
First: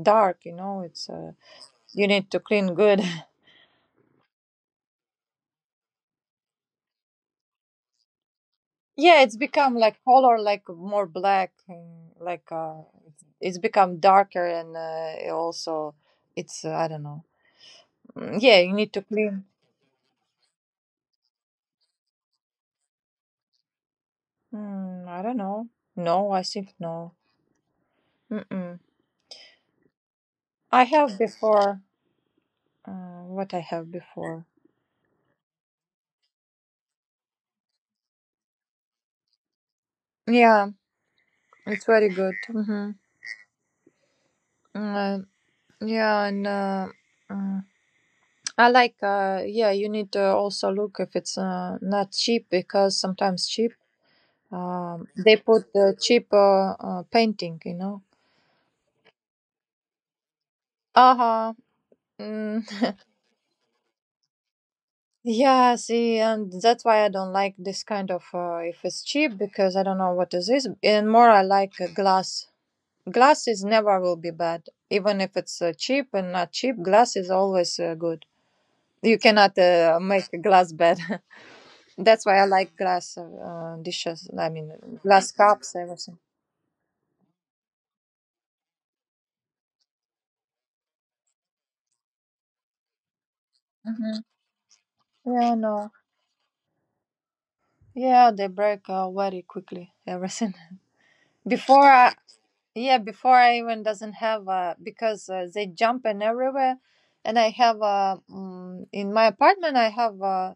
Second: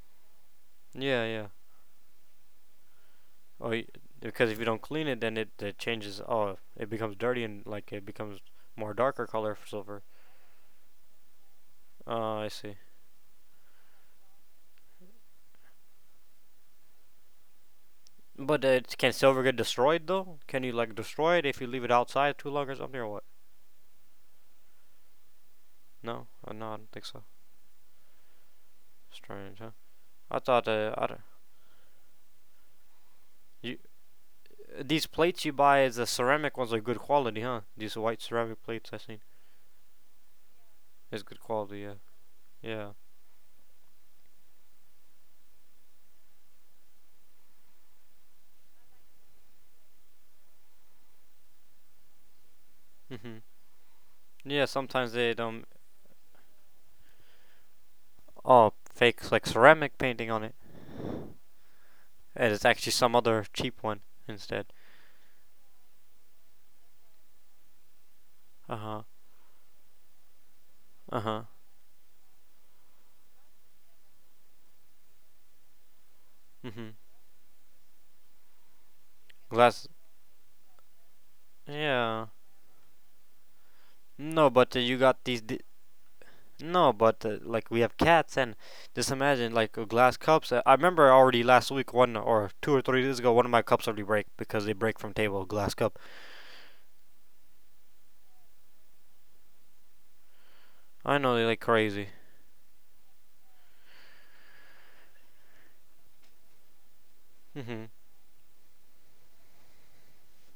dark. You know, it's
Yeah. Yeah.
you need to clean good.
Oh. Because if you don't clean it, then it changes. Oh, it becomes dirty, and like it becomes more
Yeah,
darker
it's
color for
become
silver.
like color, like more black, and
Oh, I
like
see.
it's become darker, and it also it's I don't know. Yeah,
But
you need to
can silver
clean.
get destroyed though? Can you like destroy it if you leave it outside too long or something or what?
I don't know.
No,
No, I
no,
think
I don't think
no.
so.
Mm-mm.
Strange, huh? I thought.
I
I
have
don't.
before. What I
You
have before.
These plates you buy is the ceramic ones are good quality, huh? These white ceramic plates I seen
Yeah,
is good quality,
it's
yeah,
very good.
yeah,
Mm-hmm. Uh, yeah, mm, I like. Yeah, you need to also look if it's not cheap, because
hmm
sometimes cheap.
yeah. Sometimes they
They put the cheaper painting, you know.
oh fake like ceramic painting on it,
Uh huh.
and it's actually
Mm,
some other cheap one instead.
yeah, see, and that's why I don't like this kind of
Uh
if
huh,
it's cheap, because I don't know what is this. And
uh
more, I
huh,
like glass. Glass is never will be bad, even if it's cheap and not cheap.
hmm
Glass is always good. You cannot
glass,
make a glass bad. That's
yeah.
why I like glass dishes. I
No,
mean,
but
glass cups, everything.
Like we have cats, and just imagine like glass cups. I remember already last week, 1 or 2 or 3 days ago, one of my cups already break because they break from table
Yeah,
glass
no.
cup.
Yeah, they break very quickly. Everything.
I know they like
Before
crazy.
I, yeah, before I even doesn't have because they jump in everywhere, and I have
Hmm.
in my apartment I have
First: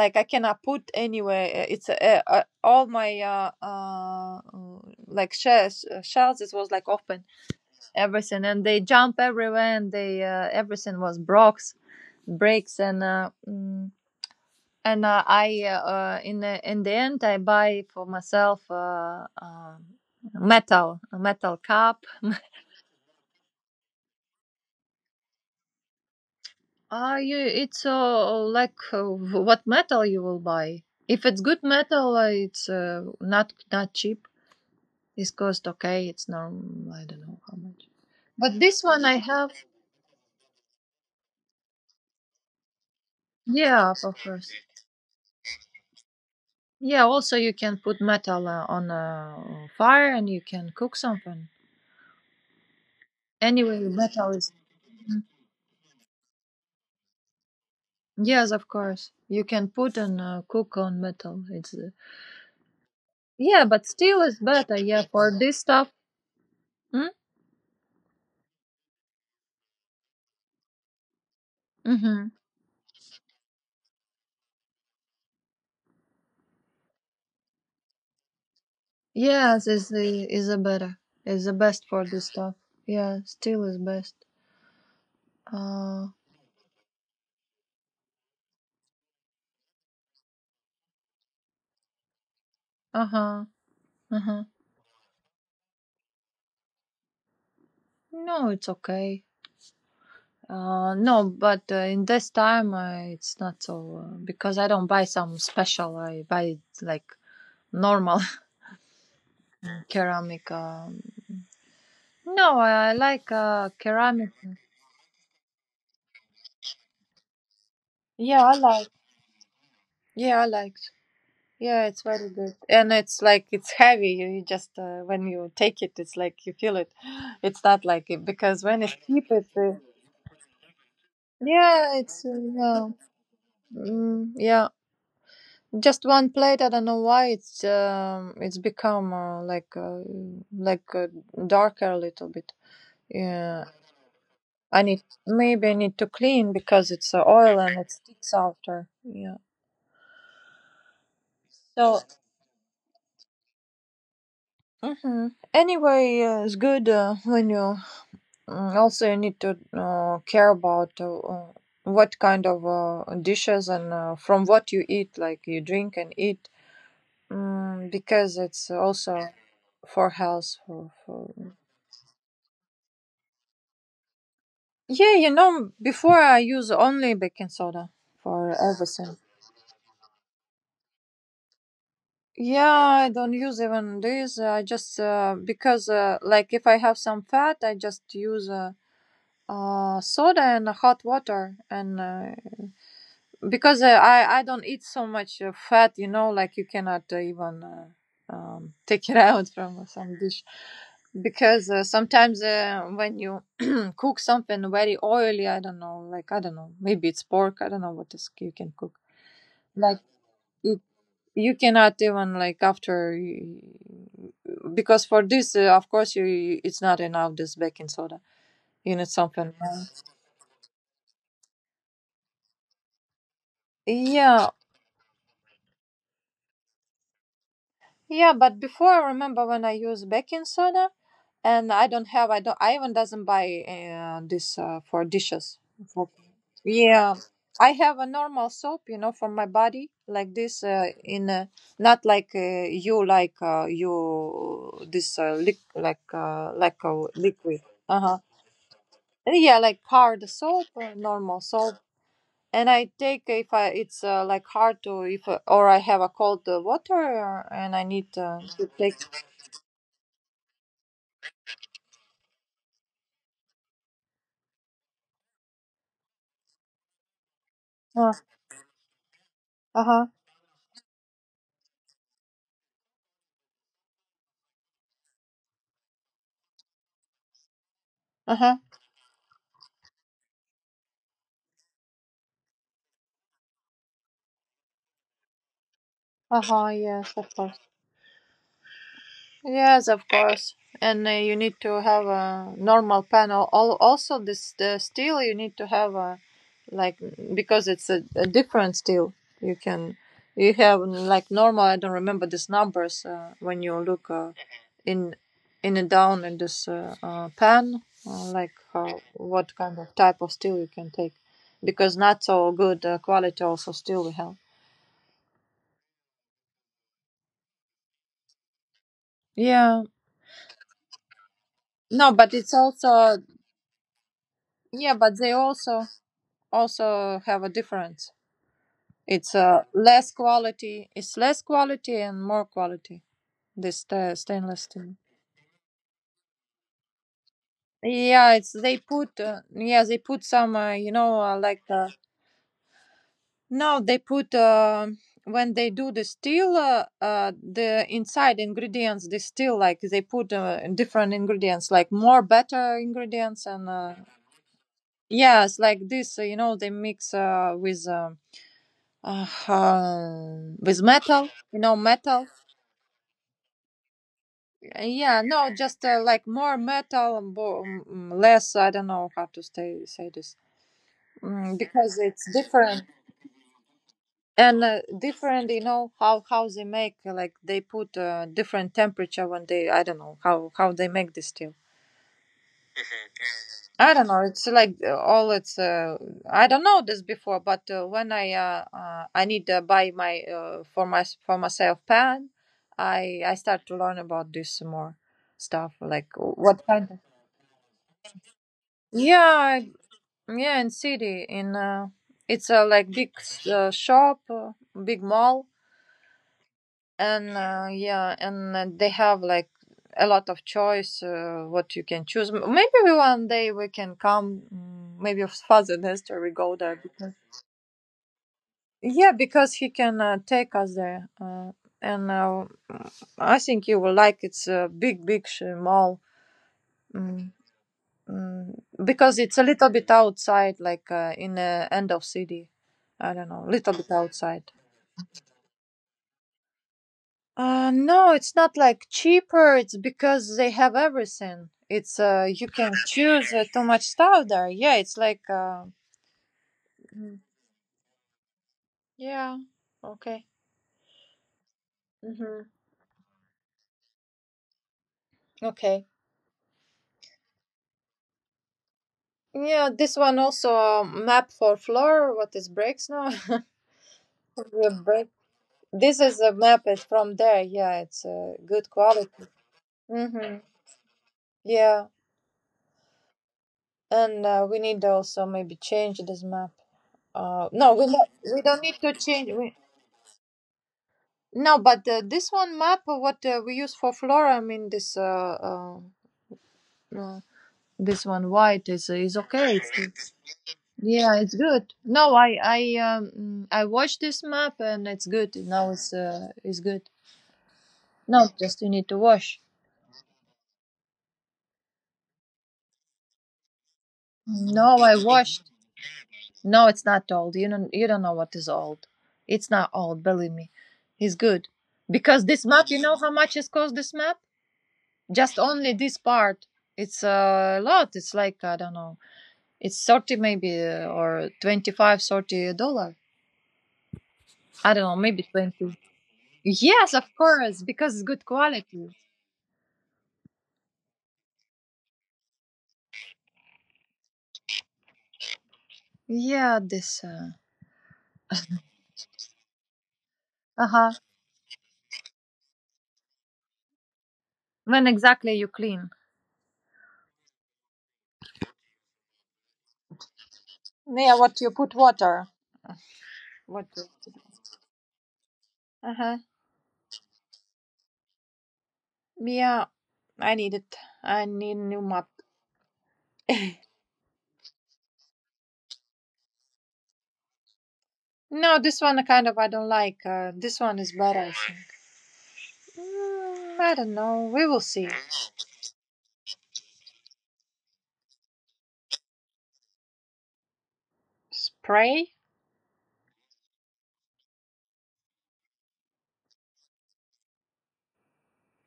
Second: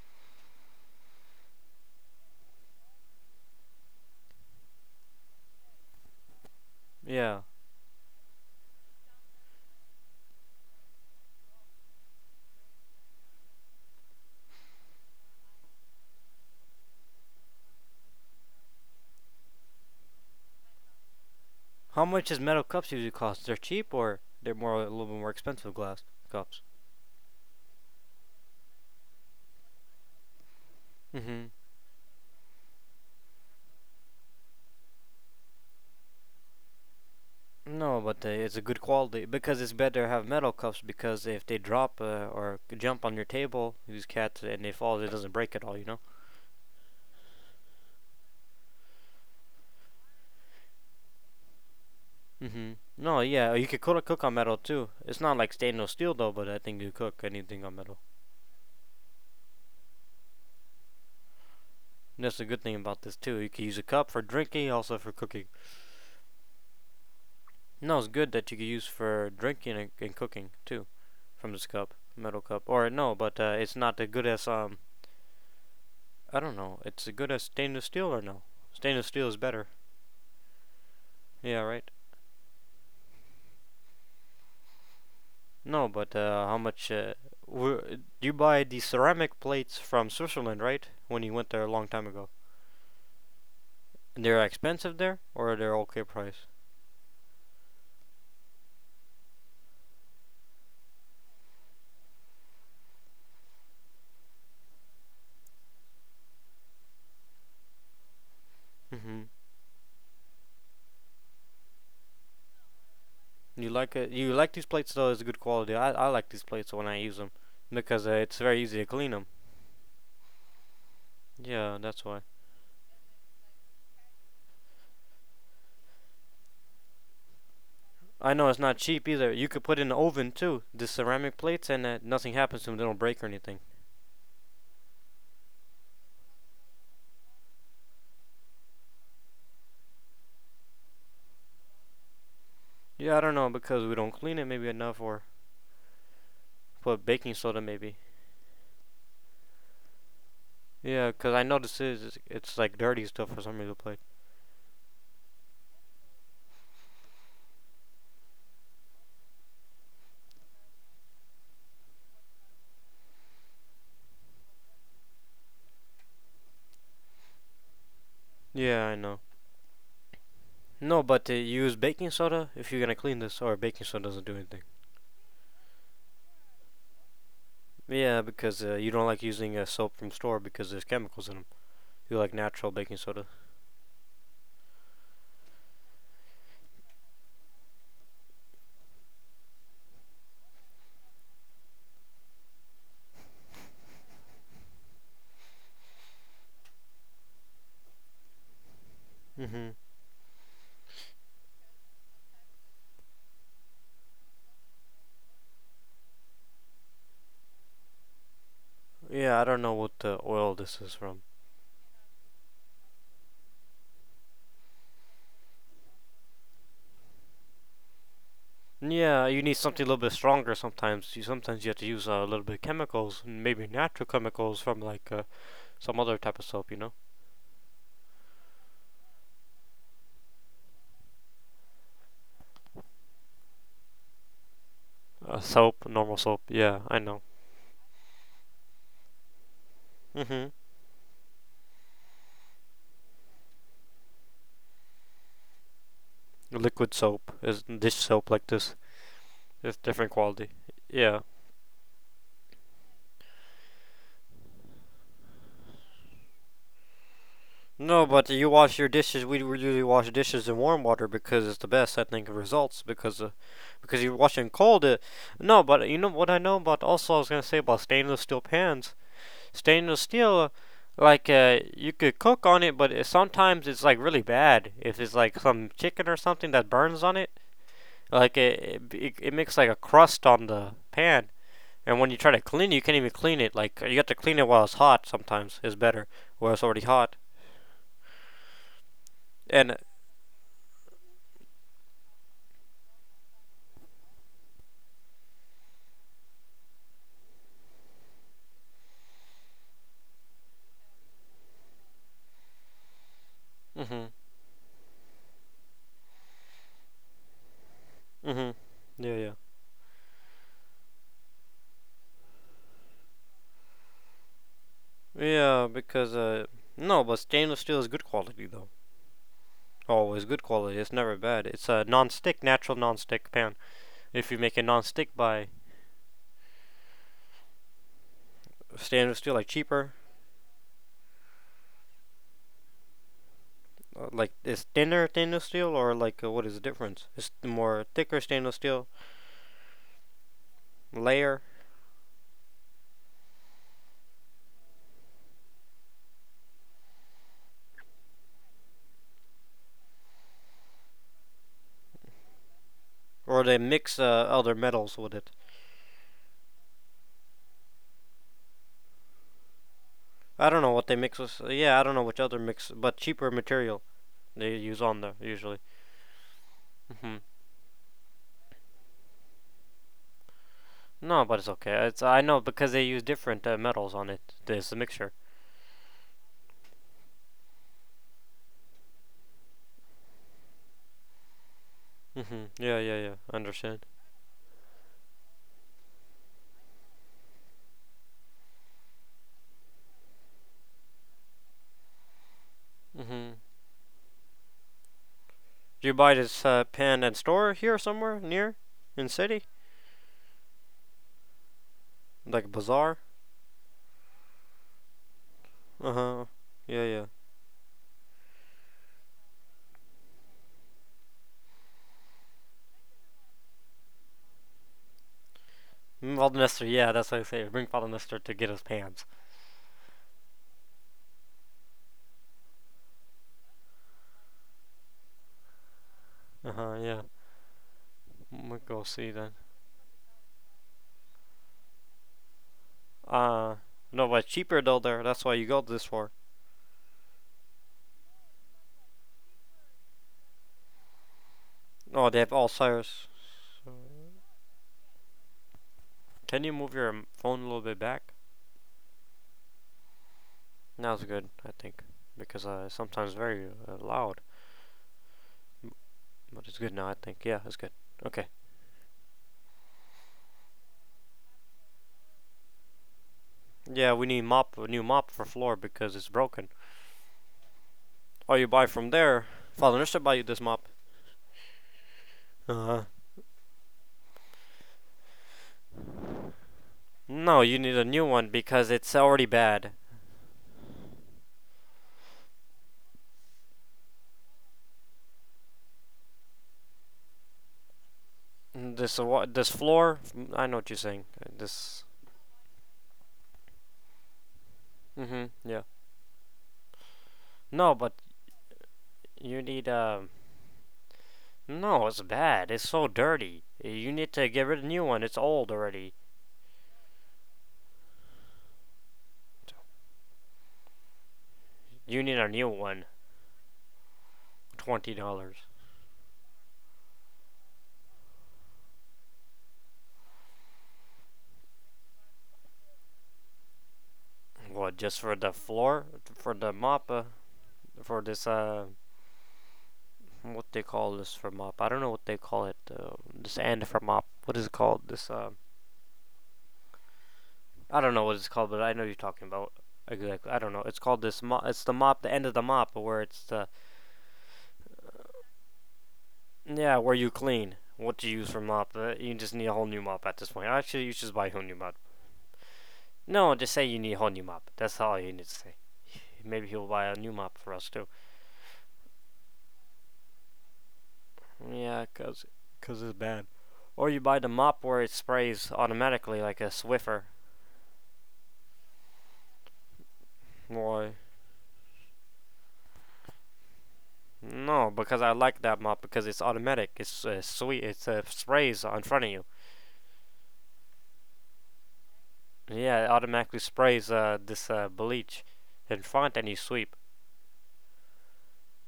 like I cannot put anywhere. It's all my like shells. It was like open
Yeah.
everything, and they jump everywhere, and they everything was breaks, and mm, and I in the end I buy for myself metal a metal
How
cup.
much does metal cups usually cost? They're cheap, or they're more a little bit more expensive glass cups.
Ah, you it's like what metal you will buy. If it's
Hmm.
good metal, it's not not cheap. It's cost okay. It's normal. I don't know how much.
No, but it's
But
a good
this one I
quality
have.
because it's better to have metal cups because if they drop or jump on your table,
Yeah,
these
of
cats,
course.
and they fall, it doesn't break at all. You know.
Yeah, also you can put metal on a fire and you can cook something.
Hmm. No, yeah, you
Anyway,
could cook
metal
on
is.
metal too. It's not like stainless steel though, but I think you cook anything on metal.
Yes, of course. You can put and cook on metal. It's
And that's the good thing about this too. You
yeah,
can use
but
a cup
steel
for
is
drinking,
better.
also
Yeah,
for
for
cooking.
this stuff. Mm?
No, it's good that you can use for drinking and cooking too, from this cup,
Mm-hmm.
metal cup. Or no, but it's not as good as I don't know. It's as good as stainless steel, or no? Stainless steel is
Yes,
better.
is the better. Is the
Yeah,
best
right.
for this stuff. Yeah, steel is best.
No,
Uh.
but how much? Were, you buy the ceramic plates from Switzerland, right? When you went there a long time ago.
Uh-huh.
They're
Uh-huh.
expensive there, or they're okay price.
No, it's okay. No, but in this time it's not so because I don't buy some special. I buy like normal,
Hmm.
ceramic. No, I like
You like it?
ceramic.
You like these plates though? It's good quality. I like these plates when I use them because it's
Yeah, I
very easy to
like.
clean them.
Yeah, I liked.
Yeah,
Yeah, it's
that's why.
very good, and it's like it's heavy. You just when you take it, it's like you feel it. It's not like it,
I know it's
because
not
when it's
cheap
cheap,
either.
it
You could put in the oven too, the ceramic plates, and
yeah, it's
nothing happens to them. They
yeah,
don't break or anything.
yeah. Just one plate. I don't know why it's become like uh, darker a little bit.
Yeah, I don't know
Yeah,
because we don't clean it maybe
I
enough,
need
or
maybe I need to clean because
put
it's
baking
oil
soda
and it
maybe.
sticks after. Yeah.
Yeah, cause I know this
So,
it's like dirty stuff for some reason plate.
hmm anyway, it's good when you. Also, you need to care about what kind of dishes and from what you eat, like you drink and eat, because it's
Yeah, I know.
also for health.
No, but
For
use baking soda if you're gonna clean this, or baking soda doesn't do anything.
yeah, you know, before I use only baking soda
Yeah,
for
because you don't
everything.
like using soap from store because there's chemicals in them. You like natural baking
Yeah, I
soda.
don't use even this. I just because like if I have some fat, I just use soda and hot water, and because I don't eat so much fat, you know, like you cannot even take it out
Hmm.
from some dish. Because sometimes when you cook something very oily, I don't know, like I don't know, maybe it's pork. I don't know what is you can cook.
Yeah, I don't know what
Like
oil this
it,
is from.
you cannot even like after, you, because for this, of course, you- it's not enough this baking soda. You need
Yeah, you need
something.
something a little bit stronger sometimes. You Sometimes you have to use a little bit of chemicals, maybe natural
Yeah,
chemicals from like some other type of soap?
yeah. But before, I remember when I used baking soda and I don't have. I don't. Ivan doesn't buy this for dishes.
Soap,
For,
normal soap. Yeah, I
yeah,
know.
I have a normal soap, you know, for my body like
Hmm.
this. In a, not like you this liq like
Liquid
a
soap
liquid.
is dish
Uh huh.
soap like this.
Yeah,
It's
like
different
hard
quality.
soap,
Yeah.
normal soap. And I take if I it's like hard to if or I have a cold water and I
No,
need
but you
to
wash your
take.
dishes. We usually wash dishes in warm water because it's the best, I think, results because because you wash in cold. No, but you know what I know about. Also, I was gonna say about
Uh
stainless
huh.
steel pans. Stainless
Uh
steel, like you could cook on it, but sometimes it's like really bad if it's like some chicken or something that burns on it. Like
huh.
it makes like a crust on the pan. And when you try to clean it, you can't even clean it. Like you have to clean it while it's hot. Sometimes it's better
Uh
while it's
huh.
already hot.
Yes, of course.
And.
Yes, of course. And you need to have a normal panel. Al- Also, this the steel you need to have a like because it's a different steel. You can you have like normal. I don't remember these numbers when you
Hmm.
look in and down in this pan.
Mm-hmm.
Like how
Yeah, yeah.
what kind of type of steel you can take, because not so good quality also steel we have.
Yeah, because no, but stainless steel is good quality though.
Yeah.
Always good quality. It's never bad. It's a
No, but
non-stick,
it's
natural
also
non-stick pan. If you make a
yeah,
non-stick
but they
by
also also have a difference.
stainless steel,
It's
like cheaper,
less quality. It's less quality and more quality. This
like it's
stainless steel.
thinner stainless steel, or like what is the difference? It's the more thicker
Yeah, it's
stainless
they
steel
put. Yeah, they put some. You know,
layer,
no, they put when they do the steel. The inside ingredients, the steel, like they put different ingredients, like more better
or
ingredients,
they
and
mix other metals with it.
yes, like this. You know, they mix with. Uh,
I
uh,
don't know what
with
they mix
metal,
with.
you
Yeah,
know,
I don't know which
metal.
other mix, but cheaper material they use on there
Yeah, no,
usually.
just like more
Hmm.
metal and less. I don't know how to say this
No, but it's okay. It's
because
I
it's
know because they
different
use different metals on it.
and
It's a mixture.
different. You know how they make like they put different temperature when they I don't know how they make this steel.
Mhm. Yeah, yeah, yeah. I understand.
I don't know. It's like all it's. I don't know this before, but when I need to buy my for my for myself pan, I
Mhm.
start to learn about this more stuff,
Do you
like
buy this
what kind of.
pen at store here somewhere near in city,
Yeah. Yeah, in city, in
like a
it's a like
bazaar?
big shop, big mall,
Uh huh. Yeah, yeah.
and yeah, and they have like a lot of choice what you can choose. M- Maybe we- one day we can come. Maybe with Father
Mm,
Nestor we
Father
go
Nestor.
there,
Yeah, that's
because
what I say. Bring Father Nestor to get his pants.
yeah, because he can take us there, and I think you will like it's a big, mall.
Uh huh. Yeah.
Mm. Mm,
We'll go see
because
then.
it's a little bit outside, like in the end of city. I don't know,
Uh
little bit
no, but it's
outside.
cheaper though there. That's why you got this for.
No, it's not like cheaper. It's because they have everything. It's
Oh, they have
you
all
can
sizes.
choose too much stuff there. Yeah, it's like
Can you move your phone a little bit back?
yeah, okay,
That was good, I think,
mm-hmm.
because it's sometimes very loud.
Okay.
But it's good now, I think. Yeah, it's good. Okay.
Yeah, this one also a map for floor. What is breaks now?
Yeah, we need mop a
Yeah,
new
break.
mop for floor because
This
it's
is a
broken.
map. It's from there. Yeah, it's
Oh, you buy
good
from
quality.
there? Father Nestor buy you
Mm-hmm.
this mop?
Yeah.
Uh huh.
And we need also maybe change this map.
No, you
No,
need a new one
we don't
because
need to
it's already
change. We,
bad.
no, but this one map, what we use for flora, I mean this uh, this one white
Mm, This
is
uh, this
okay.
floor?
It's,
I know what you're saying.
yeah, it's good.
This.
No, I watched this map, and it's
Mhm.
good.
Yeah.
Now it's good.
No, but
No, just you need to
you
wash.
need. No, it's bad. It's so dirty. You need to get rid of a
No,
new
I
one. It's
washed.
old already.
No, it's not old. You don't know what is old. It's not old, believe me. It's good.
You need a
Because this
new
map, you
one.
know how much it's cost this map?
$20.
Just only this part. It's a lot. It's like I don't know. It's 30, maybe or 25, dollar. I
What,
don't know,
just for
maybe
the
20.
floor? For the mop?
Yes, of course, because
For
it's good
this,
quality.
what they call this for mop? I don't know what they call it. This end for mop. What is it called?
Yeah, this
I don't know what it's called, but I know you're talking about. Exactly. I don't know. It's
uh-huh.
called this mop. It's the mop, the end of the mop, where it's the,
When exactly you clean?
yeah, where you clean. What do you use for mop? You just need a whole new mop at this point. Actually, you should just
Yeah,
buy a whole
what you
new mop.
put water.
No, just say
What.
you need a whole new mop. That's all you need to say.
Uh huh.
Maybe he'll buy a new mop for us too.
Yeah, I need it. I need new
Yeah,
map.
cause, cause it's bad. Or you buy the mop where it sprays automatically like a Swiffer.
No, this one kind of I don't like. This one is
Why?
better, I think. I don't know. We will
No,
see.
because I like that mop because it's automatic. It's sweet. It sprays in front of you.
Spray?
Yeah, it automatically sprays this bleach in front and you sweep.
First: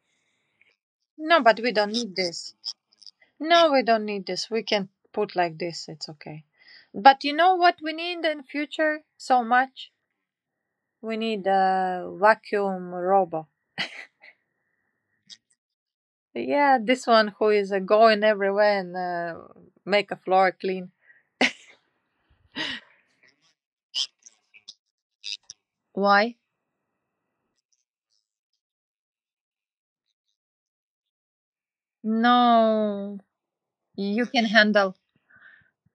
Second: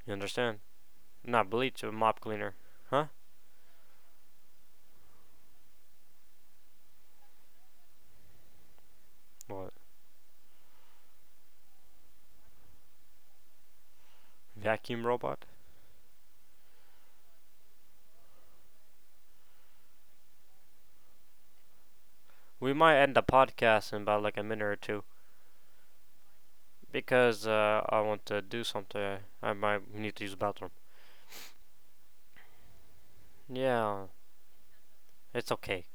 You understand?
No,
Not
but we
bleach,
don't
a
need
mop
this.
cleaner. Huh?
No, we don't need this. We can put like this. It's okay. But you know what we need in future so
What?
much? We need a vacuum robot.
Vacuum robot?
Yeah, this one who is going everywhere and make a floor clean.
We might end the podcast in about like a minute or two
Why?
because I want to do something. I might need to use the bathroom.
No,
Yeah,
you can handle.
it's okay.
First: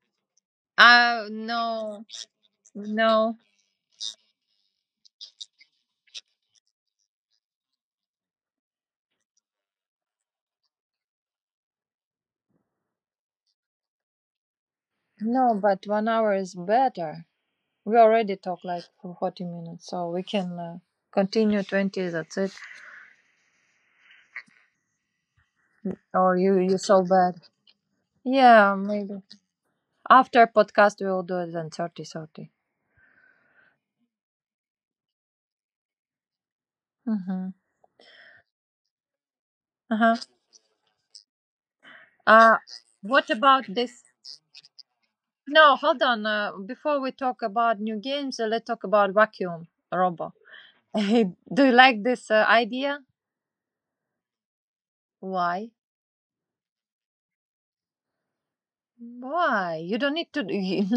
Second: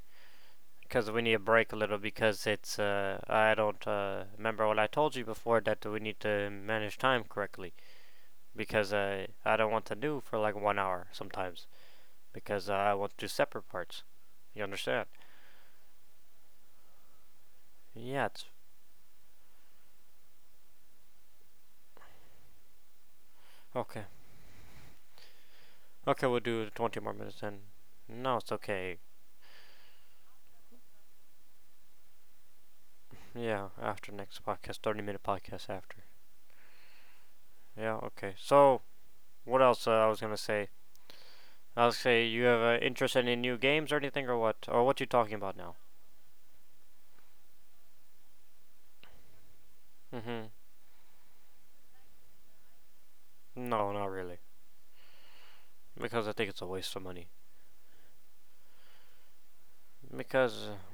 Because we need a break a little
No,
because it's uh,
no.
I don't uh, remember what I told you before that we need to manage time correctly because I don't want to do for like 1 hour sometimes because I want to do separate parts. You understand?
No, but 1 hour is better. We
Yeah,
already
it's
talked like for 40 minutes, so we can continue 20, that's it.
okay. Okay,
Or
we'll do
you
20
so
more
bad.
minutes then. No, it's
Yeah,
okay.
maybe. After podcast, we will do it then 30 30.
Yeah, after next podcast, 30-minute podcast after.
30. Mm-hmm.
Yeah, okay. So, what else I
Uh-huh.
was gonna say? I was gonna say you
Uh,
have an interest
what
in any new
about
games or
this?
anything or what? Or what you talking about
No,
now?
hold on. Before we talk about new games, let's talk about Vacuum Robo.
Mm-hmm.
Do you like this idea?
No, not really.
Why?
Because I think it's a waste of money.
Why? You don't need to.
Because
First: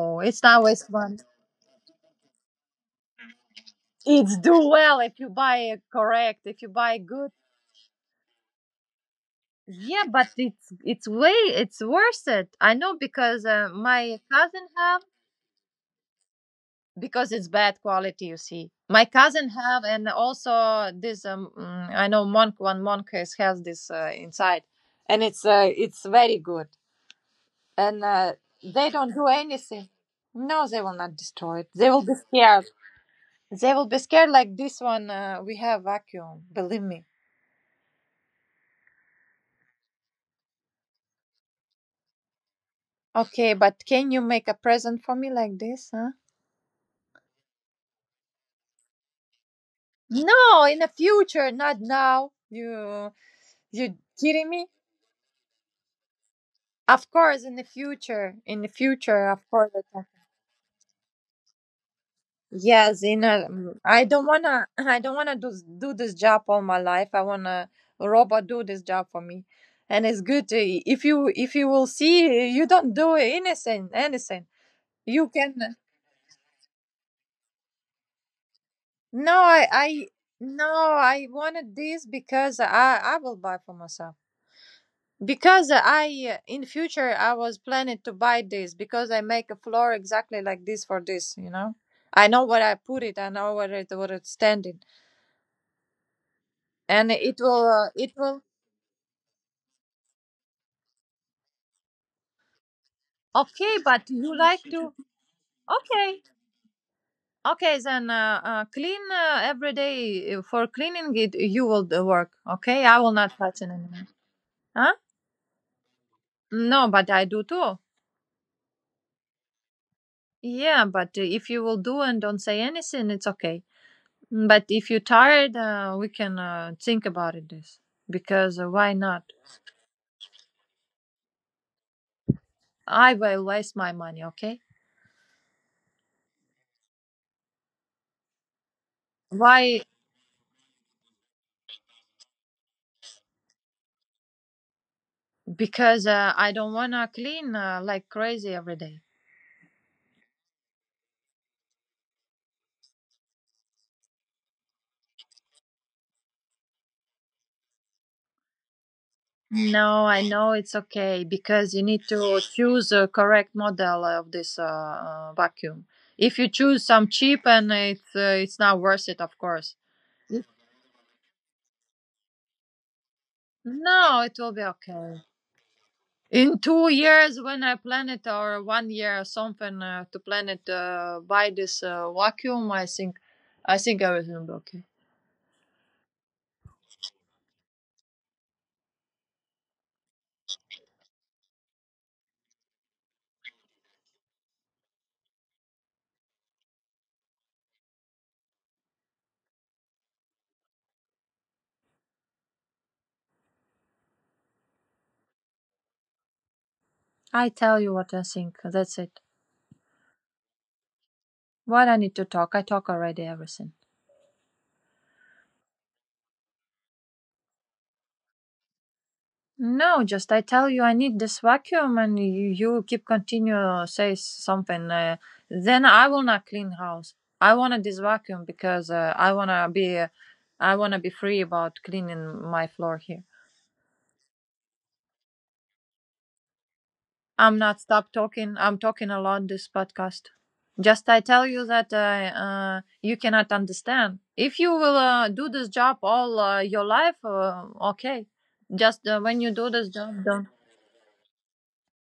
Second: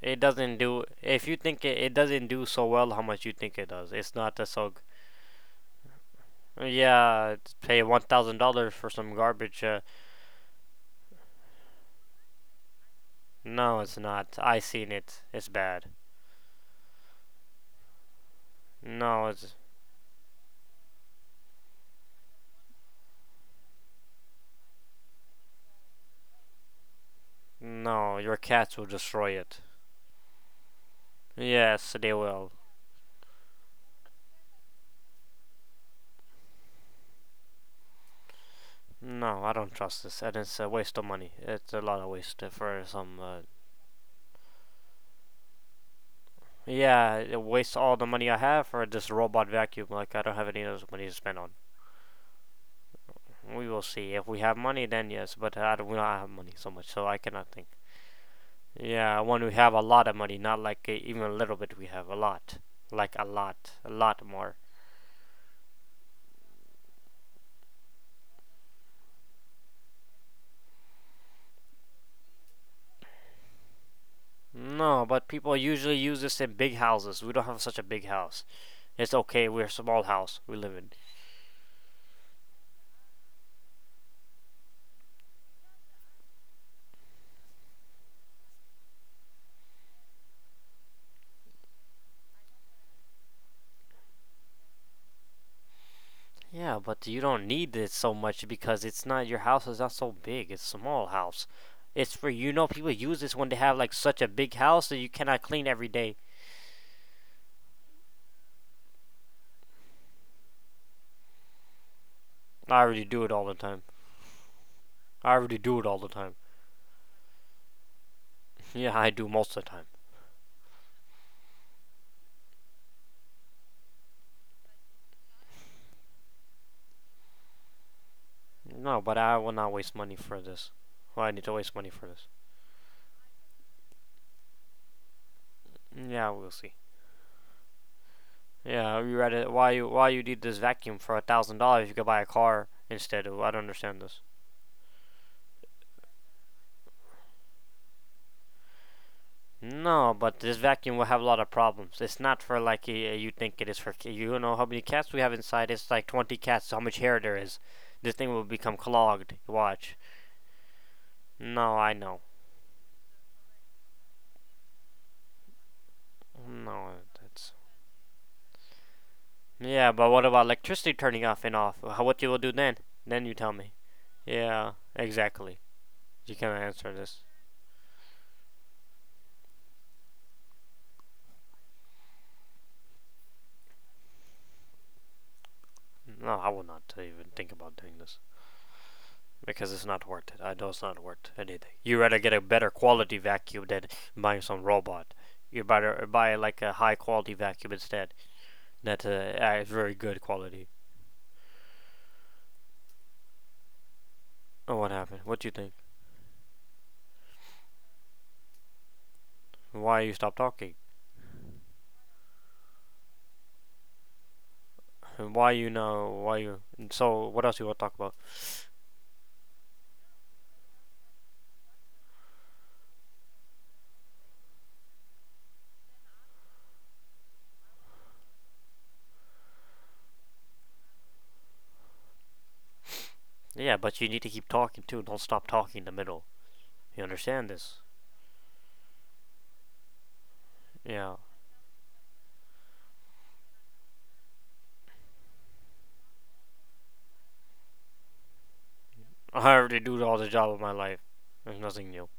it
it's
doesn't
not
do.
waste one.
If you think it, it doesn't do so well, how much you think it does? It's not
It's
that
do
so.
well if you buy it correct, if you buy good.
Yeah, pay $1,000 for some garbage.
Yeah, but it's way it's worth it. I know because
No, it's
my
not. I
cousin
seen
have
it. It's bad.
because it's bad quality. You see, my
No,
cousin
it's
have and also this I know monk one monk has this inside, and it's very good and
no. Your cats will
they don't do
destroy it.
anything. No, they will not destroy it. They
Yes,
will
they
be
will.
scared. They will be scared like this one. We have vacuum. Believe me.
No, I don't trust this, and it's a waste of money. It's a lot of waste for some.
Okay, but can you make a present for me like this, huh?
Yeah, it wastes all the money I have for this robot vacuum. Like I don't have any
No, in
other
the
money to spend on it.
future, not now. You
We will
you
see. If we
kidding
have
me?
money, then yes. But I don't, we don't have money so much, so
Of
I
course,
cannot think.
in the
Yeah,
future,
when
of
we
course.
have a
I can.
lot of money, not like even a little bit, we have a lot.
Yes,
Like
in
a lot. A
ai
lot
don't
more.
wanna, I don't wanna do this job all my life. I wanna a robot do this job for me, and it's good to, if you will see you don't do anything.
No, but
You
people
can
usually use this in big houses. We don't have such a big house. It's
no,
okay, we're
I
a small
I
house we
no,
live in.
I wanted this because I will buy for myself. Because I in future I was planning to buy this because I make a floor exactly like this for this. I know where I put it, I know where it where it's standing
Yeah, but
and
you don't need it
it
so
will
much because it's not your house is not so big. It's a small house. It's for you know people use this when they have
okay
like
but
such a
you
big
like
house
to
that you cannot clean every day.
okay okay then clean every day for cleaning it you will do work,
I
okay, I
already
will
do
not
it all the
touch it
time.
anymore. Huh?
I already do it all the time.
No but I do too.
Yeah, I do most of the time.
Yeah but if you will do and don't say anything it's okay. But if you're tired, we can think about it this because why
No, but
not?
I will not waste money for this. Well, I need to waste money for this.
I will waste my money, okay?
Yeah, we'll see. Yeah, you read it. Why
Why?
you why you need this vacuum for $1,000? You could buy a car instead. Of I don't understand this.
Because I don't wanna clean like crazy every day.
No, but this vacuum will have a lot of problems. It's not for like you think it is for. You know how many cats we have inside? It's like 20 cats. How much hair there is? This thing will become clogged. Watch.
No, I know it's okay because
No,
you
I
need
know.
to choose a correct model of this vacuum. If you choose
No,
some cheap
that's.
and it's not worth it, of course.
Yeah, but what about electricity turning off and off? What you will do then? Then you tell me.
No, it will be
Yeah,
okay.
exactly. You can
In two
answer this.
years, when I plan it, or 1 year or something, to plan it by this vacuum, I think everything will be okay.
No, I will not even think about doing this because it's not worth it. I know it's not worth anything. You rather get a better quality vacuum than buying some robot. You better buy like a high quality vacuum instead. That's a very good quality. Oh, what happened? What do you think?
I tell you what I think. That's it.
Why you stop talking?
What I need to talk? I talk already everything.
Why you know? Why you? So what else you want to talk about?
No, just I tell you I need this vacuum, and you keep continue say something. Then I will not clean house. I wanted this vacuum because I wanna be free about cleaning my floor here.
Yeah, but you need to keep talking too. Don't stop talking in the middle. You understand
I'm
this?
not stop talking. I'm talking a lot this podcast. Just
Yeah.
I tell you that you cannot understand. If you will do this job all your life, okay. Just when
I
you do
already
this
do all
job,
the job
don't.
of my life. There's nothing new.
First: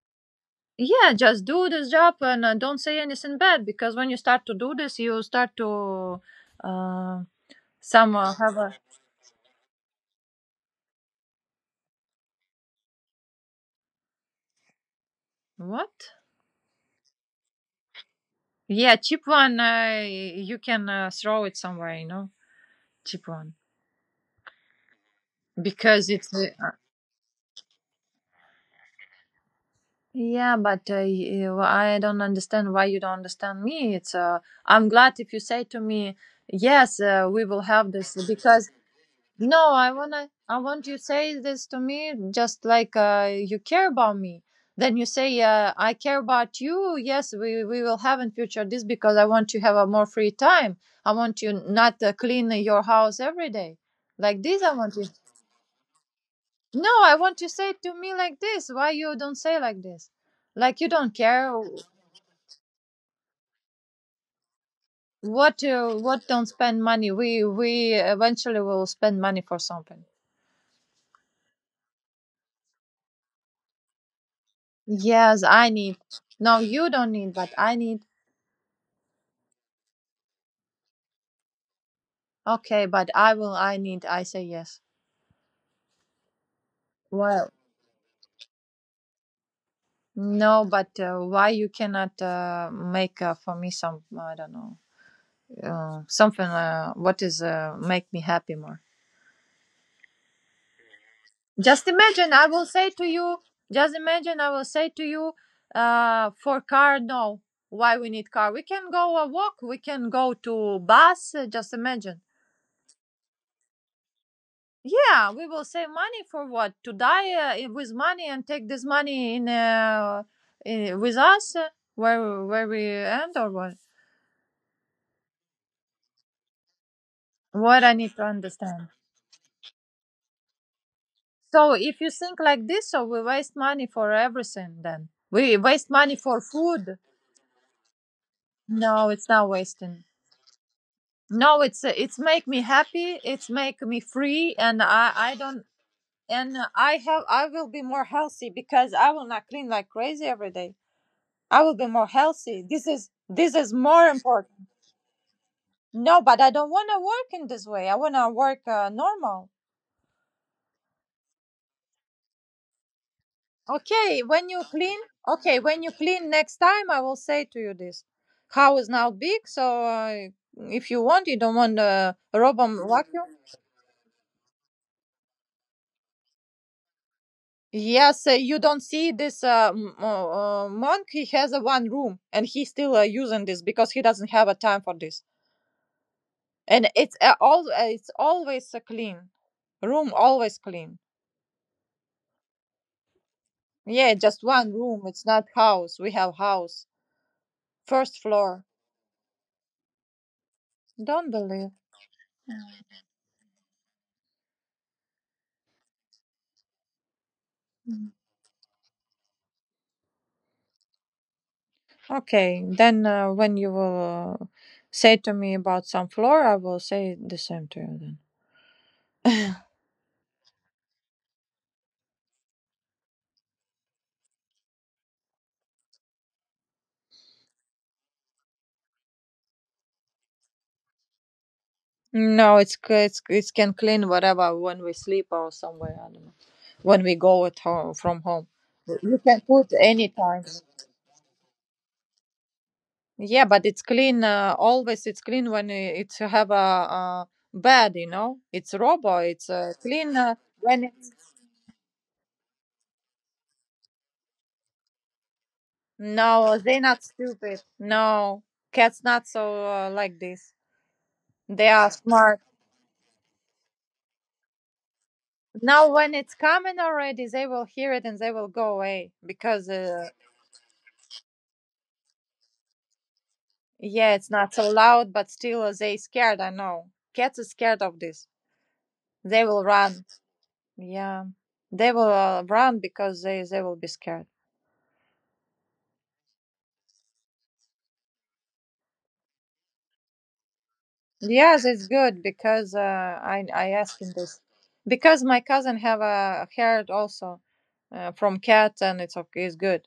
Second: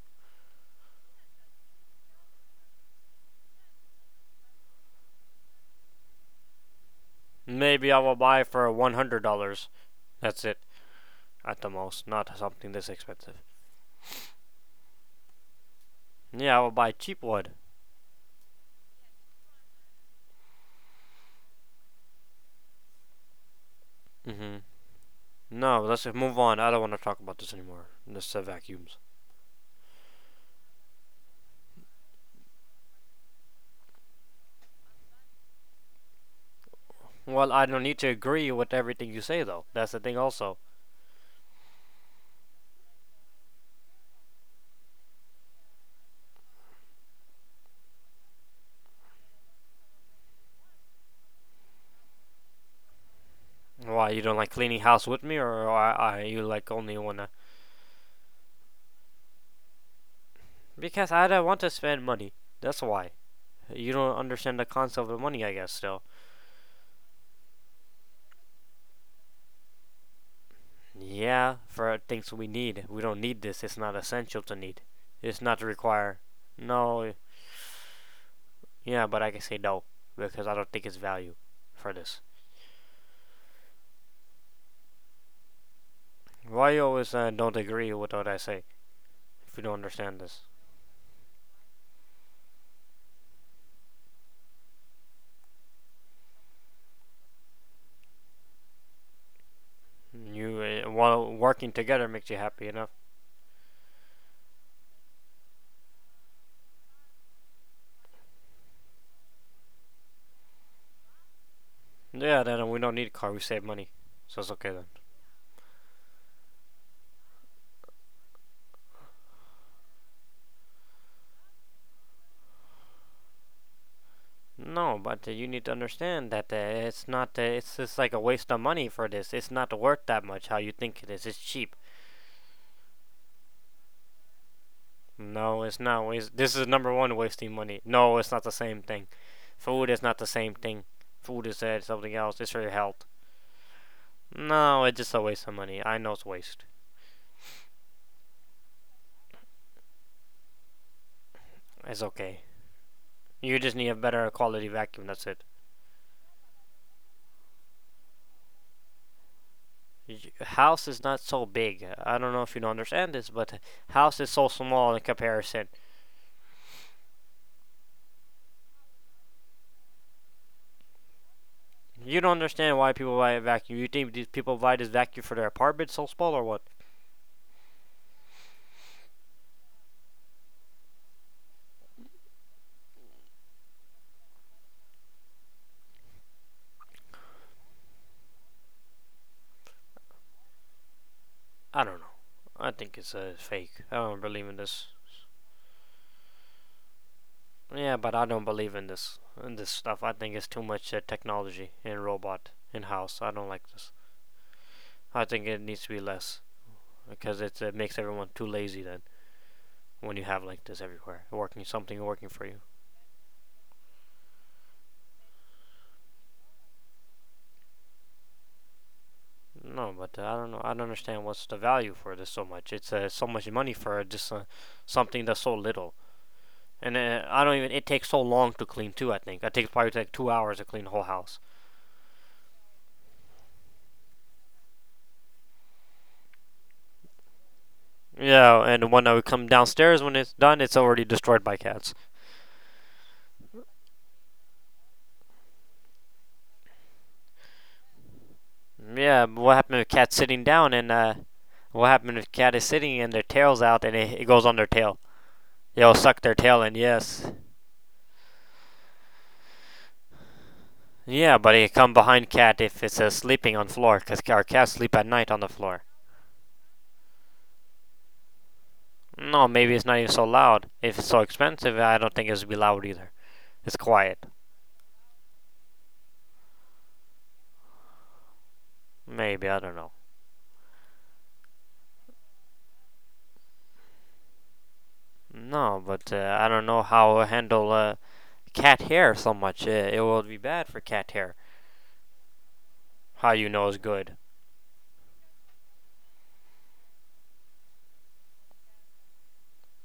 Yeah, just do this job and don't say anything bad because when you start to do this, you start to uh,
Maybe I will
some
buy
have
for
a
$100. That's it, at the most. Not something this expensive.
what?
Yeah, I will buy cheap wood.
Yeah, cheap one. You can throw it somewhere, you know, cheap one
Mm-hmm. No, let's
because
just
it's
move on. I don't want to talk about this anymore. This vacuums.
yeah, but you, I don't understand why you don't understand me. It's I'm glad if you say to me, yes, we
Well,
will
I don't
have
need to
this
agree
because
with everything you say, though.
no,
That's the thing,
I
also.
want you say this to me just like you care about me. Then you say, I care about you. Yes, we will have in future this because I want to have a more free time. I want you not clean your house every day,
Why you don't
like
like
this. I
cleaning
want you.
house with me, or are you like
No,
only
I
wanna?
want you say to me like this. Why you don't say like this? Like you
Because
don't
I don't
care.
want to spend money. That's why. You don't understand the concept of money, I guess. Still.
What don't spend money? We eventually will spend money for something.
Yeah, for things we need. We don't need this. It's not essential to need. It's
Yes,
not
I need.
require.
No, you don't
No,
need, but I need.
yeah, but I can say no because I don't think it's value for this.
Okay, but I will. I need. I say yes.
Why you always
Well,
don't agree with what I say if you don't understand this?
no, but why you cannot make for me some? I don't know. Something. What is make me happy more?
You while working
Just
together makes
imagine,
you
I will
happy enough.
say to you, just imagine, I will say to you, for car, no. Why we need car? We can go a walk, we can go to bus, just imagine.
Yeah, then we don't need a car. We save money, so it's okay then.
Yeah, we will save money for what? To die with money and take this money in, I with us where we end or what?
No, but you need to understand that it's not. It's
What I
just like
need
a
to
waste of money
understand.
for this. It's not worth that much. How you think it is? It's cheap.
So if you think like this, so we waste money for everything. Then we
No, it's
waste
not
money
waste.
for
This is number
food.
one wasting money. No, it's not the same thing.
No, it's not
Food is
wasting.
not the same thing. Food is
No,
something
it's
else.
make
It's for
me
your health.
happy. It's make me free, and
No, it's
I
just a
I
waste of
don't
money. I know it's
and
waste.
I have I will be more healthy because I will not clean like crazy every day. I will be
It's
more
okay.
healthy. This is this
You
is
just need a
more
better
important.
quality vacuum. That's it.
No, but I don't want to work in this way. I want to work normal.
House is not so big. I don't know if you don't understand this, but house
Okay,
is so
when you
small
clean,
in
okay,
comparison.
when you clean next time, I will say to you this. House now big, so if you want, you don't want a
You don't
robot
understand why people buy
vacuum.
a vacuum. You think these people buy this vacuum for their apartment so small or what?
Yes, you don't see this monk. He has a one room, and he's still using this because he doesn't have a time for this. And it's all it's always clean, room always clean.
I don't know. I think it's fake. I
Yeah,
don't
just
believe in
one
this.
room. It's not house. We have house
Yeah, but
first
I don't
floor.
believe in this stuff. I think it's too much
Don't
technology
believe.
and robot in house. I don't like this. I think it needs to be less because it makes everyone too lazy. Then when you have like this everywhere, working something working for
Okay,
you.
then when you will say to me about some floor, I will say the same to you then.
No, but I don't know. I don't understand what's the value for this so much. It's so much money for just something that's so little. And I don't even. It takes so long to clean too. I think it takes probably like 2 hours to clean the whole house.
No, it's it can clean whatever when we sleep or somewhere. I don't know. When we go at home from home,
Yeah, and when I
you
would
can
come
put
downstairs,
any
when it's
time.
done, it's already destroyed by cats.
Yeah, but it's clean. Always it's clean when it's have a bed. You know, it's robot.
Yeah,
It's
what happened if
clean
cat's sitting down
when
and
it's
what happened if cat is sitting and their tail's out and it goes on their tail? It'll suck their
no.
tail in,
They're not
yes.
stupid. No, cats not so like this.
Yeah, but
They
it
are
come behind
smart.
cat if it's sleeping on floor, because our cats sleep at night on the floor.
Now when it's coming already, they will hear it and they will go away
No,
because
maybe it's not even so loud. If it's so expensive, I don't think it would be loud either. It's
yeah,
quiet.
it's not so loud, but still they scared. I know cats are scared of this. They
Maybe, I
will
don't know.
run. Yeah, they will run because they will be scared.
No, but I don't know how it handle cat hair so much. It will be bad for cat hair.
Yes, it's good because uh,
How
I
you
I
know is
asked him
good.
this because my cousin have a herd also from cat and it's okay. It's good.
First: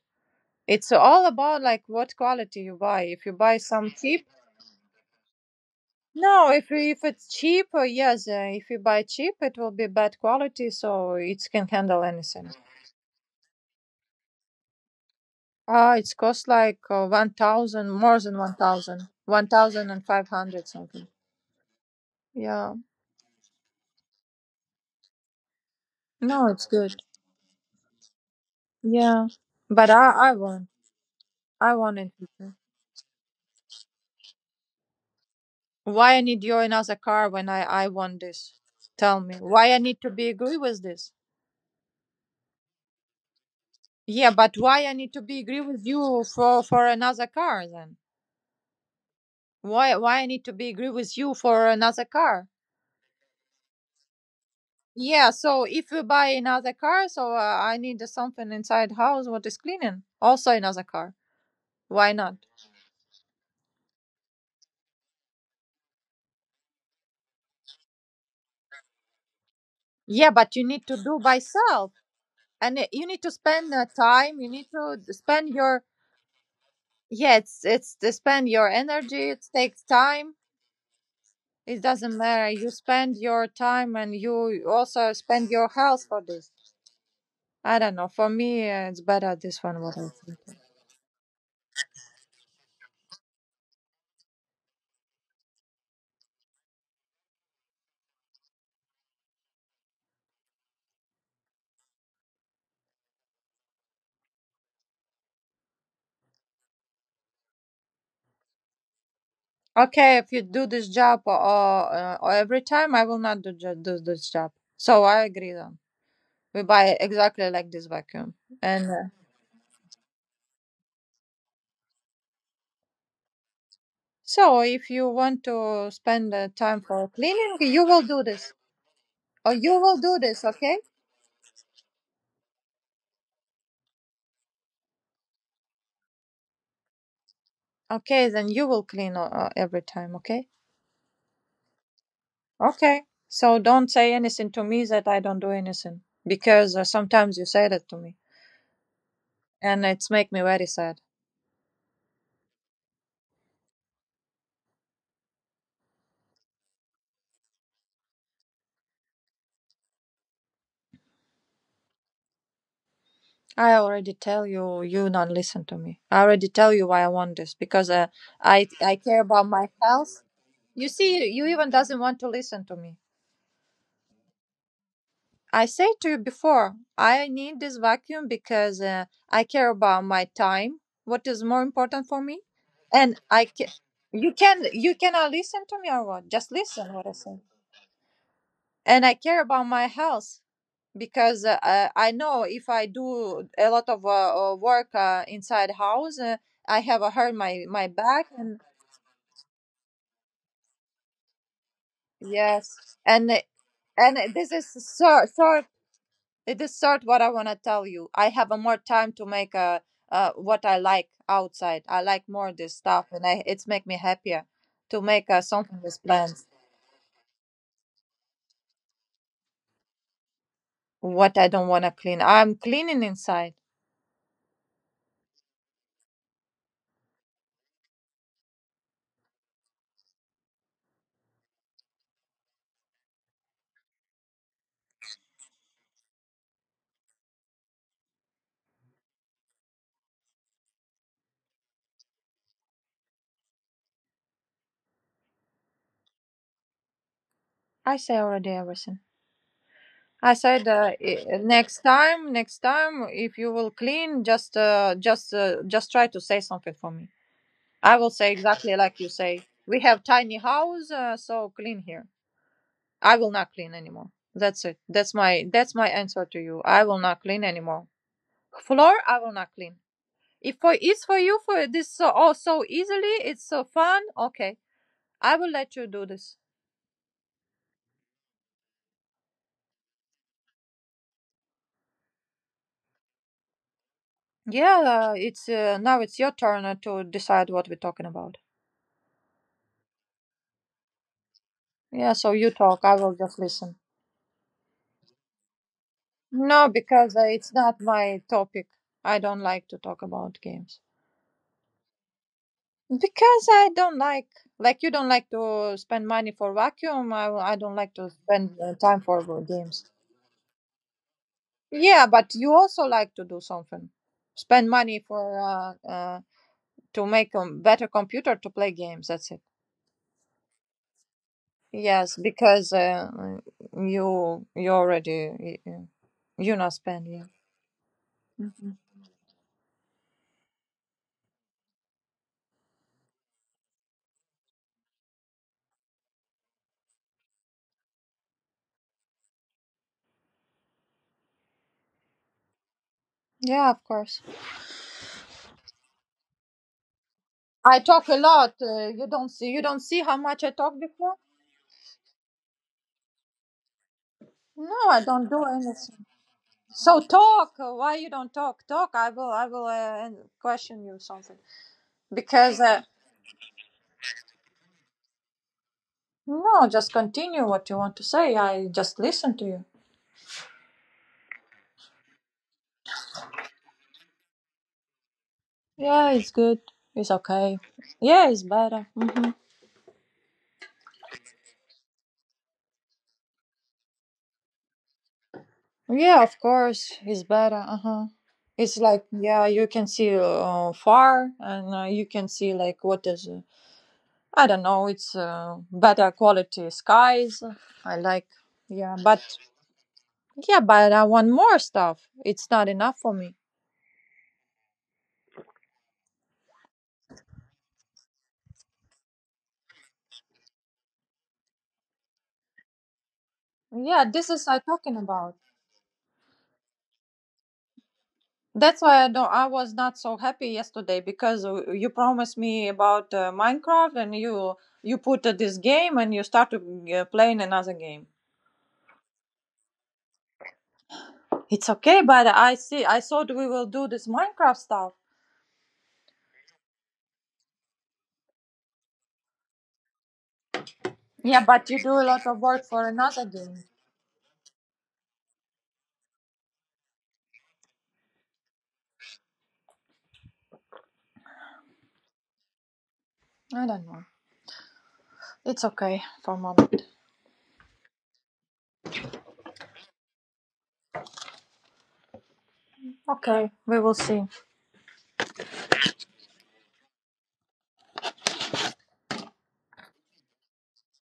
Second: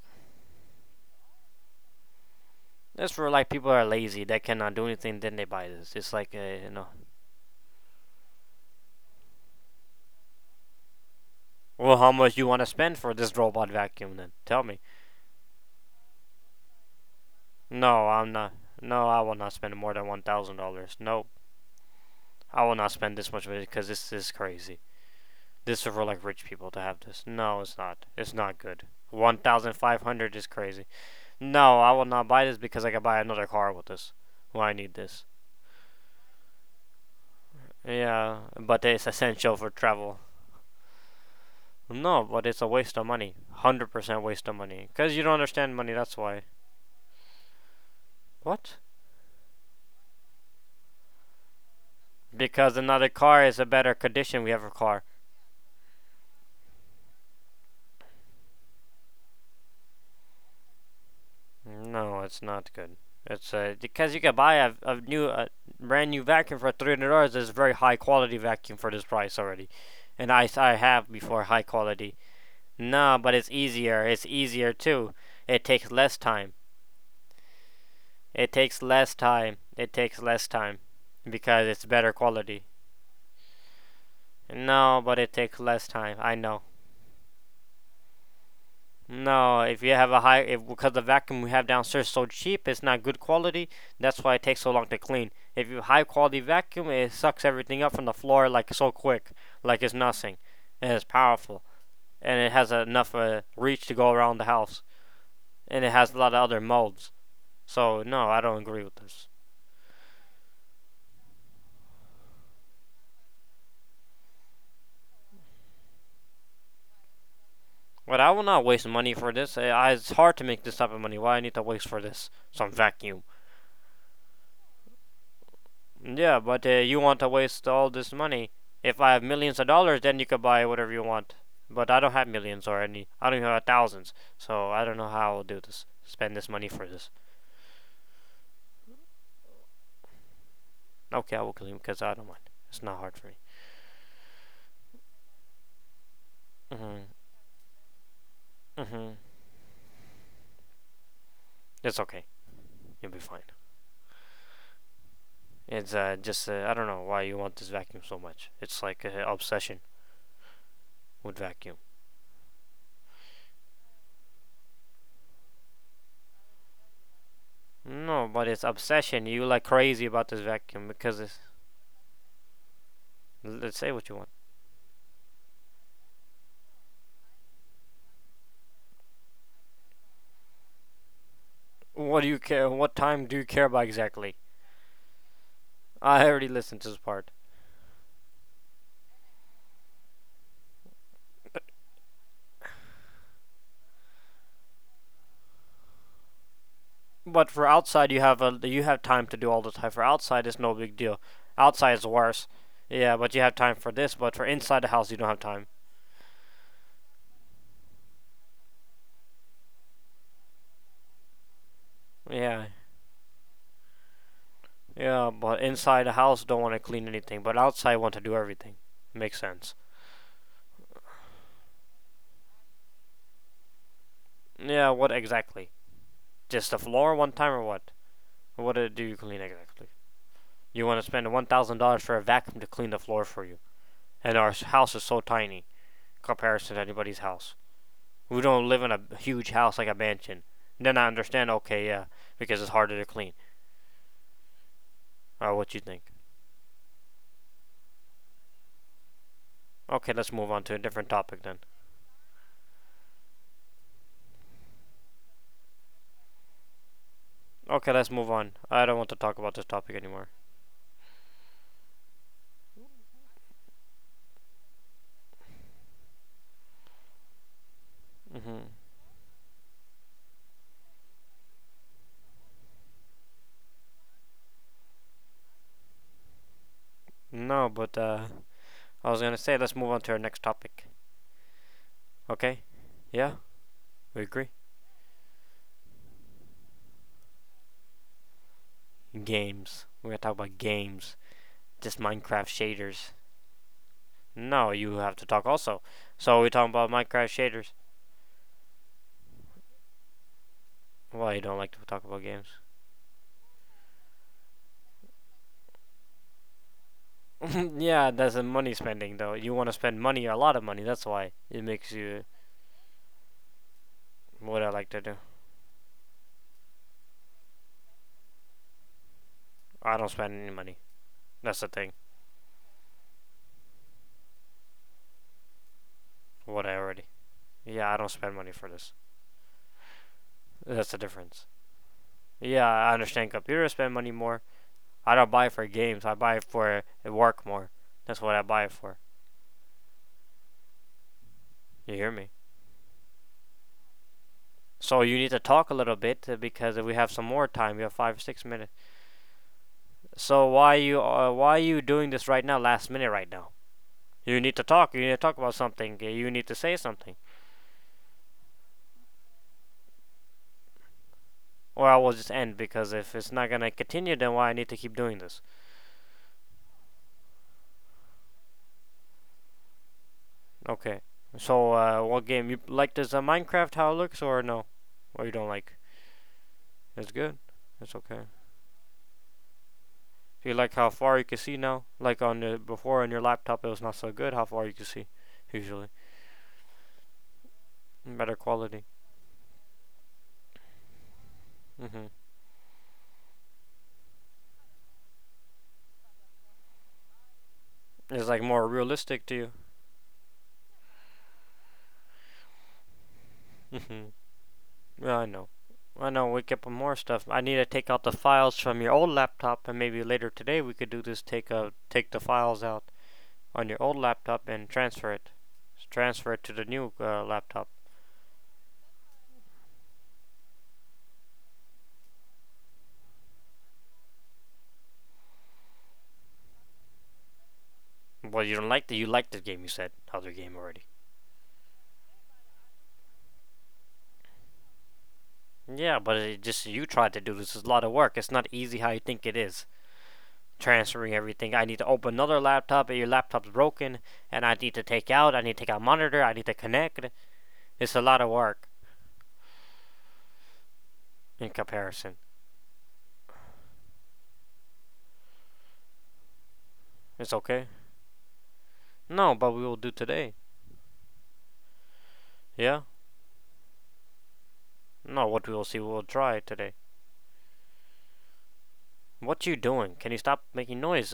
It's all about like what quality you buy.
That's
If
for
you
like
buy
people that are
some cheap,
lazy that cannot do anything. Then they buy this. It's like
no.
you
If you-
know.
if it's cheap, yes. If you buy cheap, it will be bad quality, so it can
Well,
handle
how much you
anything.
want to spend for this robot vacuum? Then tell me.
It's cost like 1,000,
No,
more
I'm
than
not.
one
No,
thousand,
I will
one
not spend more
thousand and
than one
five
thousand
hundred
dollars.
something.
No, I will
Yeah.
not spend this much money because this is crazy. This is for like rich
No, it's
people to have
good.
this. No, it's not. It's not good.
Yeah.
One thousand
But
five hundred dollars is crazy.
I
No, I
want not
will
in
not buy
future.
this because I can buy another car with this. Well, I need this.
Why I need your another car when I want
Yeah,
this?
but it's
Tell me.
essential for
Why I need to
travel.
be agree with this?
No, but it's a waste of money. 100%
Yeah,
waste of
but
money.
why I need
Because you
to
don't
be agree
understand
with
money, that's
you
why.
for another car then?
What?
Why I need to be agree with you for another car?
Because another car is a better condition we have a car.
Yeah, so if you buy another car, so I need something inside house what is cleaning, also another car. Why
No,
not?
it's not good. It's because you can buy a new, a brand new vacuum for $300. It's very high quality vacuum for this price already. And
Yeah,
I,
but you
I
need to
have
do by
before high
self,
quality.
and you
No,
need to
but it's
spend
easier. It's
time. You need
easier
to
too.
d- spend
It
your
takes less time.
yeah. It's to spend
It
your
takes less
energy. It
time.
takes
It takes
time.
less time. Because
It
it's better
doesn't matter.
quality.
You spend your time, and you
No,
also
but it
spend
takes
your
less
health
time.
for
I
this.
know.
I don't know. For me, it's better
No,
this
if
one.
you
What I
have a high,
think.
if because the vacuum we have downstairs is so cheap, it's not good quality. That's why it takes so long to clean. If you have high quality vacuum, it sucks everything up from the floor like so quick, like it's nothing, and it's powerful, and it has enough reach to go around the house, and it has a lot of other modes. So no, I don't agree with this.
Okay, if you do this job every time, I will not do, do this job. So I agree. Then we buy exactly like this
But I
vacuum,
will not waste
and
money for this. It's hard to make this type of money. Why I need to waste for this some vacuum?
so, if you want to
Yeah,
spend
but
time
you
for
want to
cleaning,
waste all
you will
this
do
money.
this.
If I have millions
Or
of
you
dollars,
will
then you
do
could
this,
buy
okay?
whatever you want. But I don't have millions or any. I don't even have thousands. So I don't know how I'll do this. Spend this money for this.
Okay, then you will clean every time, okay?
Okay, I will clean because I don't mind. It's not
Okay.
hard for me.
So, don't say anything to me that I don't do anything because
Mm-hmm.
sometimes you say that to me
Mm-hmm.
and it's make me very sad.
It's okay. You'll be fine. It's just I don't know why you want this vacuum so much. It's like obsession with vacuum.
I already tell you you not listen to me. I already tell you why I want this because uh,
No, but it's
I I
obsession.
care
You
about
like
my
crazy about
health.
this vacuum
You
because
see,
it's.
you even doesn't want to listen to me.
Let's say what you want.
I said to you before, I need this vacuum because I care about my time. What is more important
What
for
do you
me?
care? What
And
time do you
I
care
ca-
about exactly?
you can you cannot listen to me or
I
what?
already
Just
listened to this
listen what I
part.
say. And I care about my health because I know if I do a lot of work inside house, I have hurt
But for
my
outside, you
back
have a
and
you have time to do all the time. For outside, it's no big deal. Outside is worse.
yes,
Yeah,
and
but you
uh,
have time for this.
and
But for
this is
inside the house, you don't have time.
it is sort what I want to tell you. I have a more time to make a what I like outside. I like more
Yeah,
this stuff, and I, it's make me happier to
yeah.
make
But
something
inside
with
the house,
plants.
don't want to clean anything. But outside, want to do everything. Makes sense.
What I don't want to clean, I'm cleaning inside.
Yeah. What exactly? Just the floor one time or what? What do you clean exactly? You want to spend $1,000 for a vacuum to clean the floor for you, and our house is so tiny comparison to anybody's house. We don't live in a huge house like a mansion. Then I understand, okay, yeah, because it's harder to clean. Or what you think.
I say already everything.
Okay, let's
I
move on
said
to a different topic then.
next time, if you will clean, just try to say something for me.
Okay,
I
let's
will
move
say
on.
exactly
I don't
like
want
you
to talk
say.
about this
We
topic
have
anymore.
tiny house, so clean here. I will not clean anymore. That's it. That's my answer to you. I will not clean anymore.
Hmm.
Floor, I will not clean. If for it's for you for this so oh so easily, it's so fun. Okay, I will let you do this.
No, but I was gonna say let's move on to our next topic. Okay? Yeah, we agree.
Yeah, it's now it's your turn to decide what we're talking about.
Games. We're gonna talk about games. Just
Yeah, so
Minecraft
you talk. I
shaders.
will just listen.
No, you have to talk also. So we're talking
No,
about
because
Minecraft
it's
shaders.
not my topic. I don't like to talk about games.
Why you don't like to talk about games?
Because I don't like you don't like to spend money for vacuum. I don't like
Yeah,
to
that's a
spend
money
time
spending
for
though. You want to
games.
spend money, a lot of money. That's why it makes
Yeah,
you
but you also like to do something,
what I
spend
like to
money
do.
for to make a better computer to play games. That's it.
I don't spend any money. That's the thing.
Yes, because you you already you, you
What I
not
already.
spend. Yeah,
Yeah, I don't spend money for this. That's the difference. Yeah, I understand computers spend money more. I don't buy for games. I buy for work more. That's what I buy it for. You hear me?
yeah, of course.
So you need to talk a little bit because we have some more time. We
I
have
talk a
five, six
lot.
minutes.
You don't see how
So
much I talk before.
why you doing this right now, last minute right now? You need to
No,
talk. You
I
need to
don't
talk
do
about something.
anything.
You need to say
So
something.
talk. Why you don't talk? Talk. I will. I will and question you something
Or I will just end
because
because if it's not gonna continue, then why I need to keep doing this?
no, just continue what you want to say. I just listen to you.
Okay. So, what game you like? Does Minecraft how it looks or no? Or you don't like?
Yeah, it's good.
It's
It's
good.
okay.
It's okay.
Yeah, it's better.
Do you like how far you can see now? Like on the before on your laptop, it was not so good how far you can see, usually.
Yeah, of course, it's better. Uh huh.
Better
It's
quality.
like yeah, you can see far, and
Hmm.
you can see like what is I don't know. It's better quality skies. I
It's
like
like more
yeah, but
realistic to you.
yeah, but I want more stuff. It's not enough for me.
Mhm. Yeah, I know. I know. We kept more stuff. I need to take out the files from your old laptop, and maybe later today we could do this. Take take the files out on your old
Yeah, this
laptop
is I
and
talking
transfer it.
about.
Transfer it to the new laptop.
That's why I don't. I was not so happy yesterday because you promised me about Minecraft and you put this game and you start to playing another game.
Well, you don't like the you like this game. You said other game already.
It's okay, but I see. I thought we will do this Minecraft stuff.
Yeah, but it just you tried to do this. It's a lot of work. It's not easy how you think it is. Transferring
Yeah,
everything. I
but
need
you
to
do a
open
lot
another
of work
laptop.
for
And your
another
laptop's
game.
broken, and I need to take out. I need to take out monitor. I need to connect. It's a lot of work in comparison.
I don't know. It's okay for a moment.
It's okay. No, but we will do today. Yeah.
Okay, we will see.
No, what we will see, we will try today. What you doing? Can you stop making noise?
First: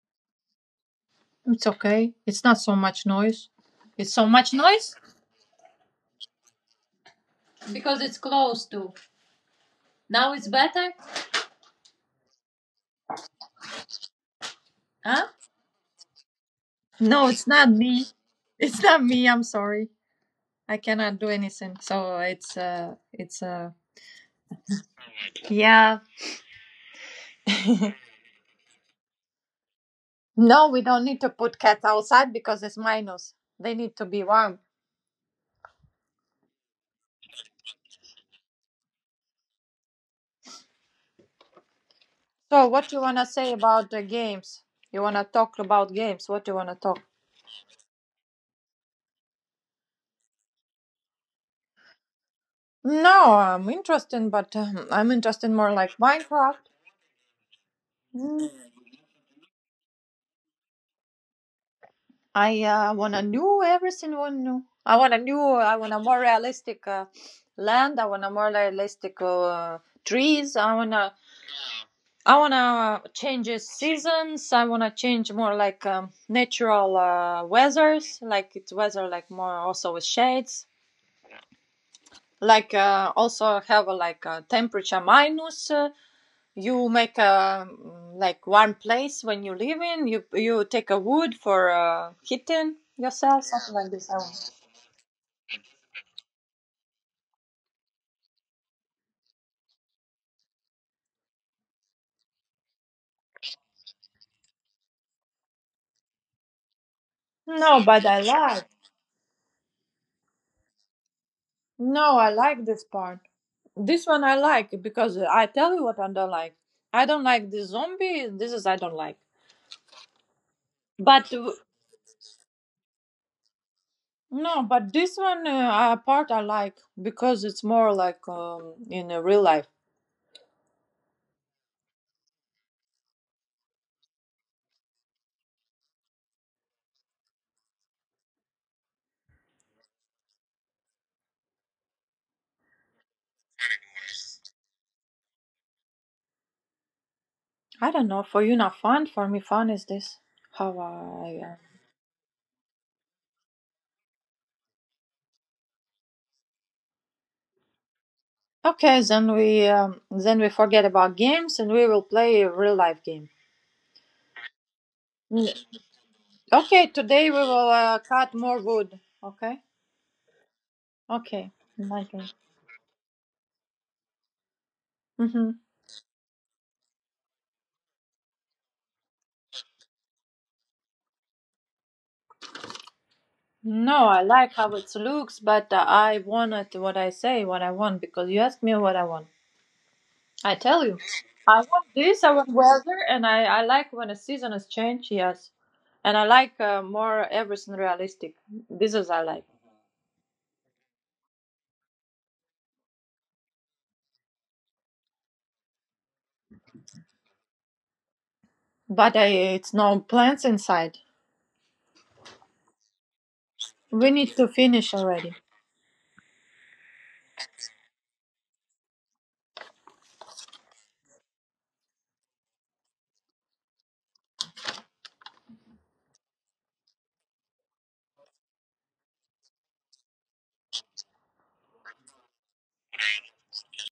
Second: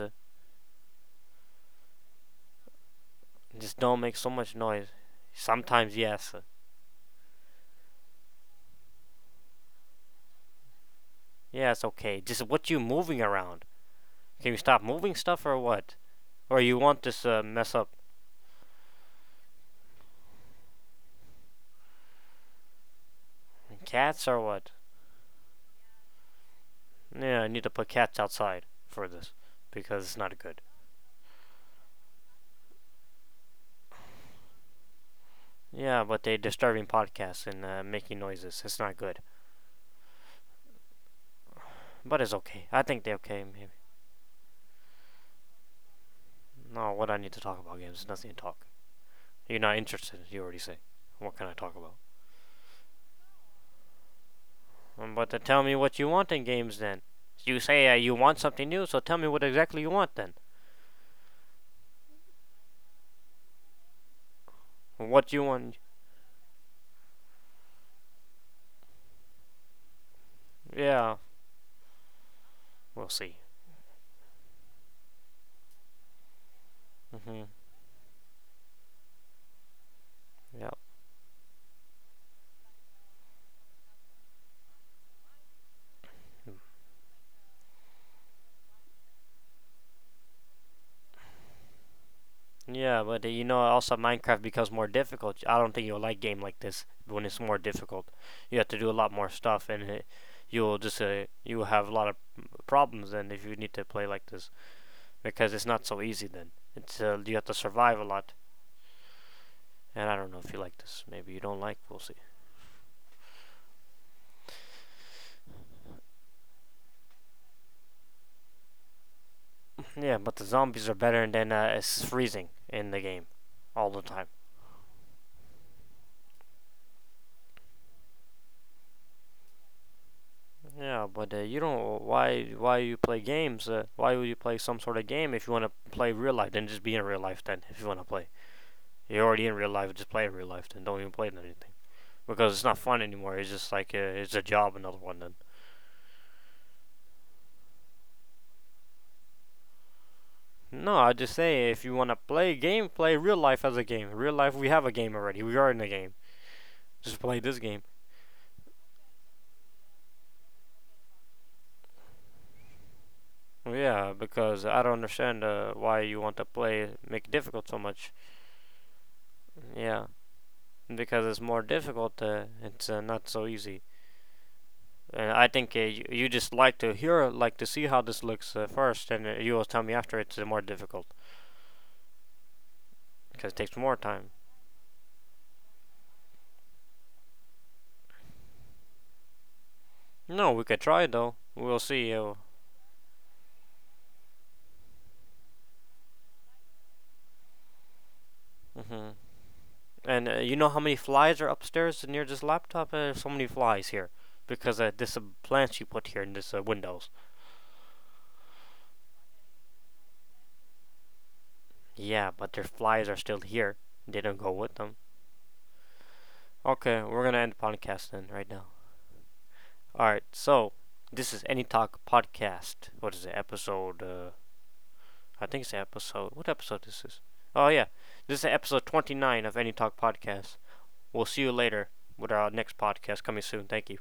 It's okay. It's not so much noise.
Just don't
It's
make
so
so
much
much noise.
noise
Sometimes, yes.
because it's close to. Now it's better,
Yes, okay. Just what you moving around? Can you stop moving
huh?
stuff or what? Or you want this
No, it's not
mess up
me. It's not me. I'm sorry. I cannot do anything. So it's
cats or what?
yeah.
Yeah, I need to put cats outside for this because it's not good.
No, we don't need to put cats outside because it's minus. They need to be warm.
Yeah, but they disturbing podcasts and making noises. It's not good, but it's
So
okay. I
what you
think they're
wanna
okay.
say
Maybe.
about the games? You wanna talk about games? What you wanna
No,
talk?
what I need to talk about games. Nothing to talk. You're not interested. You already say. What can I talk about?
No, I'm interested, but I'm
Mm. But to
interested
tell
more
me
like
what you want in
Minecraft.
games then. You say you want something new, so tell me what exactly you want then.
I wanna new everything. One new. I wanna
What
new.
you
I
want.
want a more realistic land. I want a more realistic trees.
Yeah,
I wanna
we'll see.
change the seasons. I wanna change more like natural
Hmm.
weathers, like it's weather like more also with shades.
Yeah.
Like also have a, like a temperature minus. You make a like warm place when you live in. You take a wood for heating
Yeah, but you
yourself,
know,
something like
also
this. I
Minecraft
want.
becomes more difficult. I don't think you'll like game like this when it's more difficult. You have to do a lot more stuff, and it, you'll just you will have a lot of problems then if you need to play like this because it's not so easy then. It's you have to
No,
survive a
but I
lot,
like.
and I don't know if you like this. Maybe you don't like. We'll see.
No, I like this part. This one I like because I tell you what I don't like. I don't like the zombie. This is I don't like.
Yeah, but the zombies are better
But
than it's freezing in the game all the time.
no, but this one part I like because it's more like in real life.
Yeah, but you don't. Why? Why you play games? Why would you play some sort of game if you want to play real life? Then just be in real life. Then if you want to play, you're already in real life. Just play in real life. Then don't even play anything because it's not fun anymore. It's just like it's a job. Another one. Then
I don't know. For you, not fun. For me, fun is this. How
no, I just
I am.
say if you want to play a game, play real life as a game. Real life, we have a game already. We are in a game. Just play this game.
Okay, then we forget about games and we will play a real life game.
Well, yeah, because I don't understand
Mm.
why you want to
Okay,
play make it
today we
difficult
will
so much.
cut more wood. Okay.
Yeah, because it's
Okay.
more
Like
difficult.
it.
It's not so easy. And I
Mm-hmm.
think uh, you just like to hear, like to see how this looks first, and you will tell me after it's more difficult because it takes more
No, I
time.
like how it looks, but I wanted what I say, what I want, because you asked me what I want.
No,
I
we could
tell you,
try though.
I
We'll
want
see.
this. I want weather, and I like when the season is changed. Yes, and I like more everything realistic. This
Hmm.
is I like,
And you know how many flies are upstairs near this laptop? There's so many flies here because this plants you put here in this windows.
but I, it's no plants inside.
Yeah, but their flies are still here.
We
They don't
need to
go with
finish
them.
already.
Okay, we're gonna end the podcast then right now. All right, so this is Any Talk podcast. What is it? Episode? I think it's episode. What episode is this? Oh yeah, this is episode 29 of Any Talk podcast. We'll see you later with our next podcast coming soon. Thank you.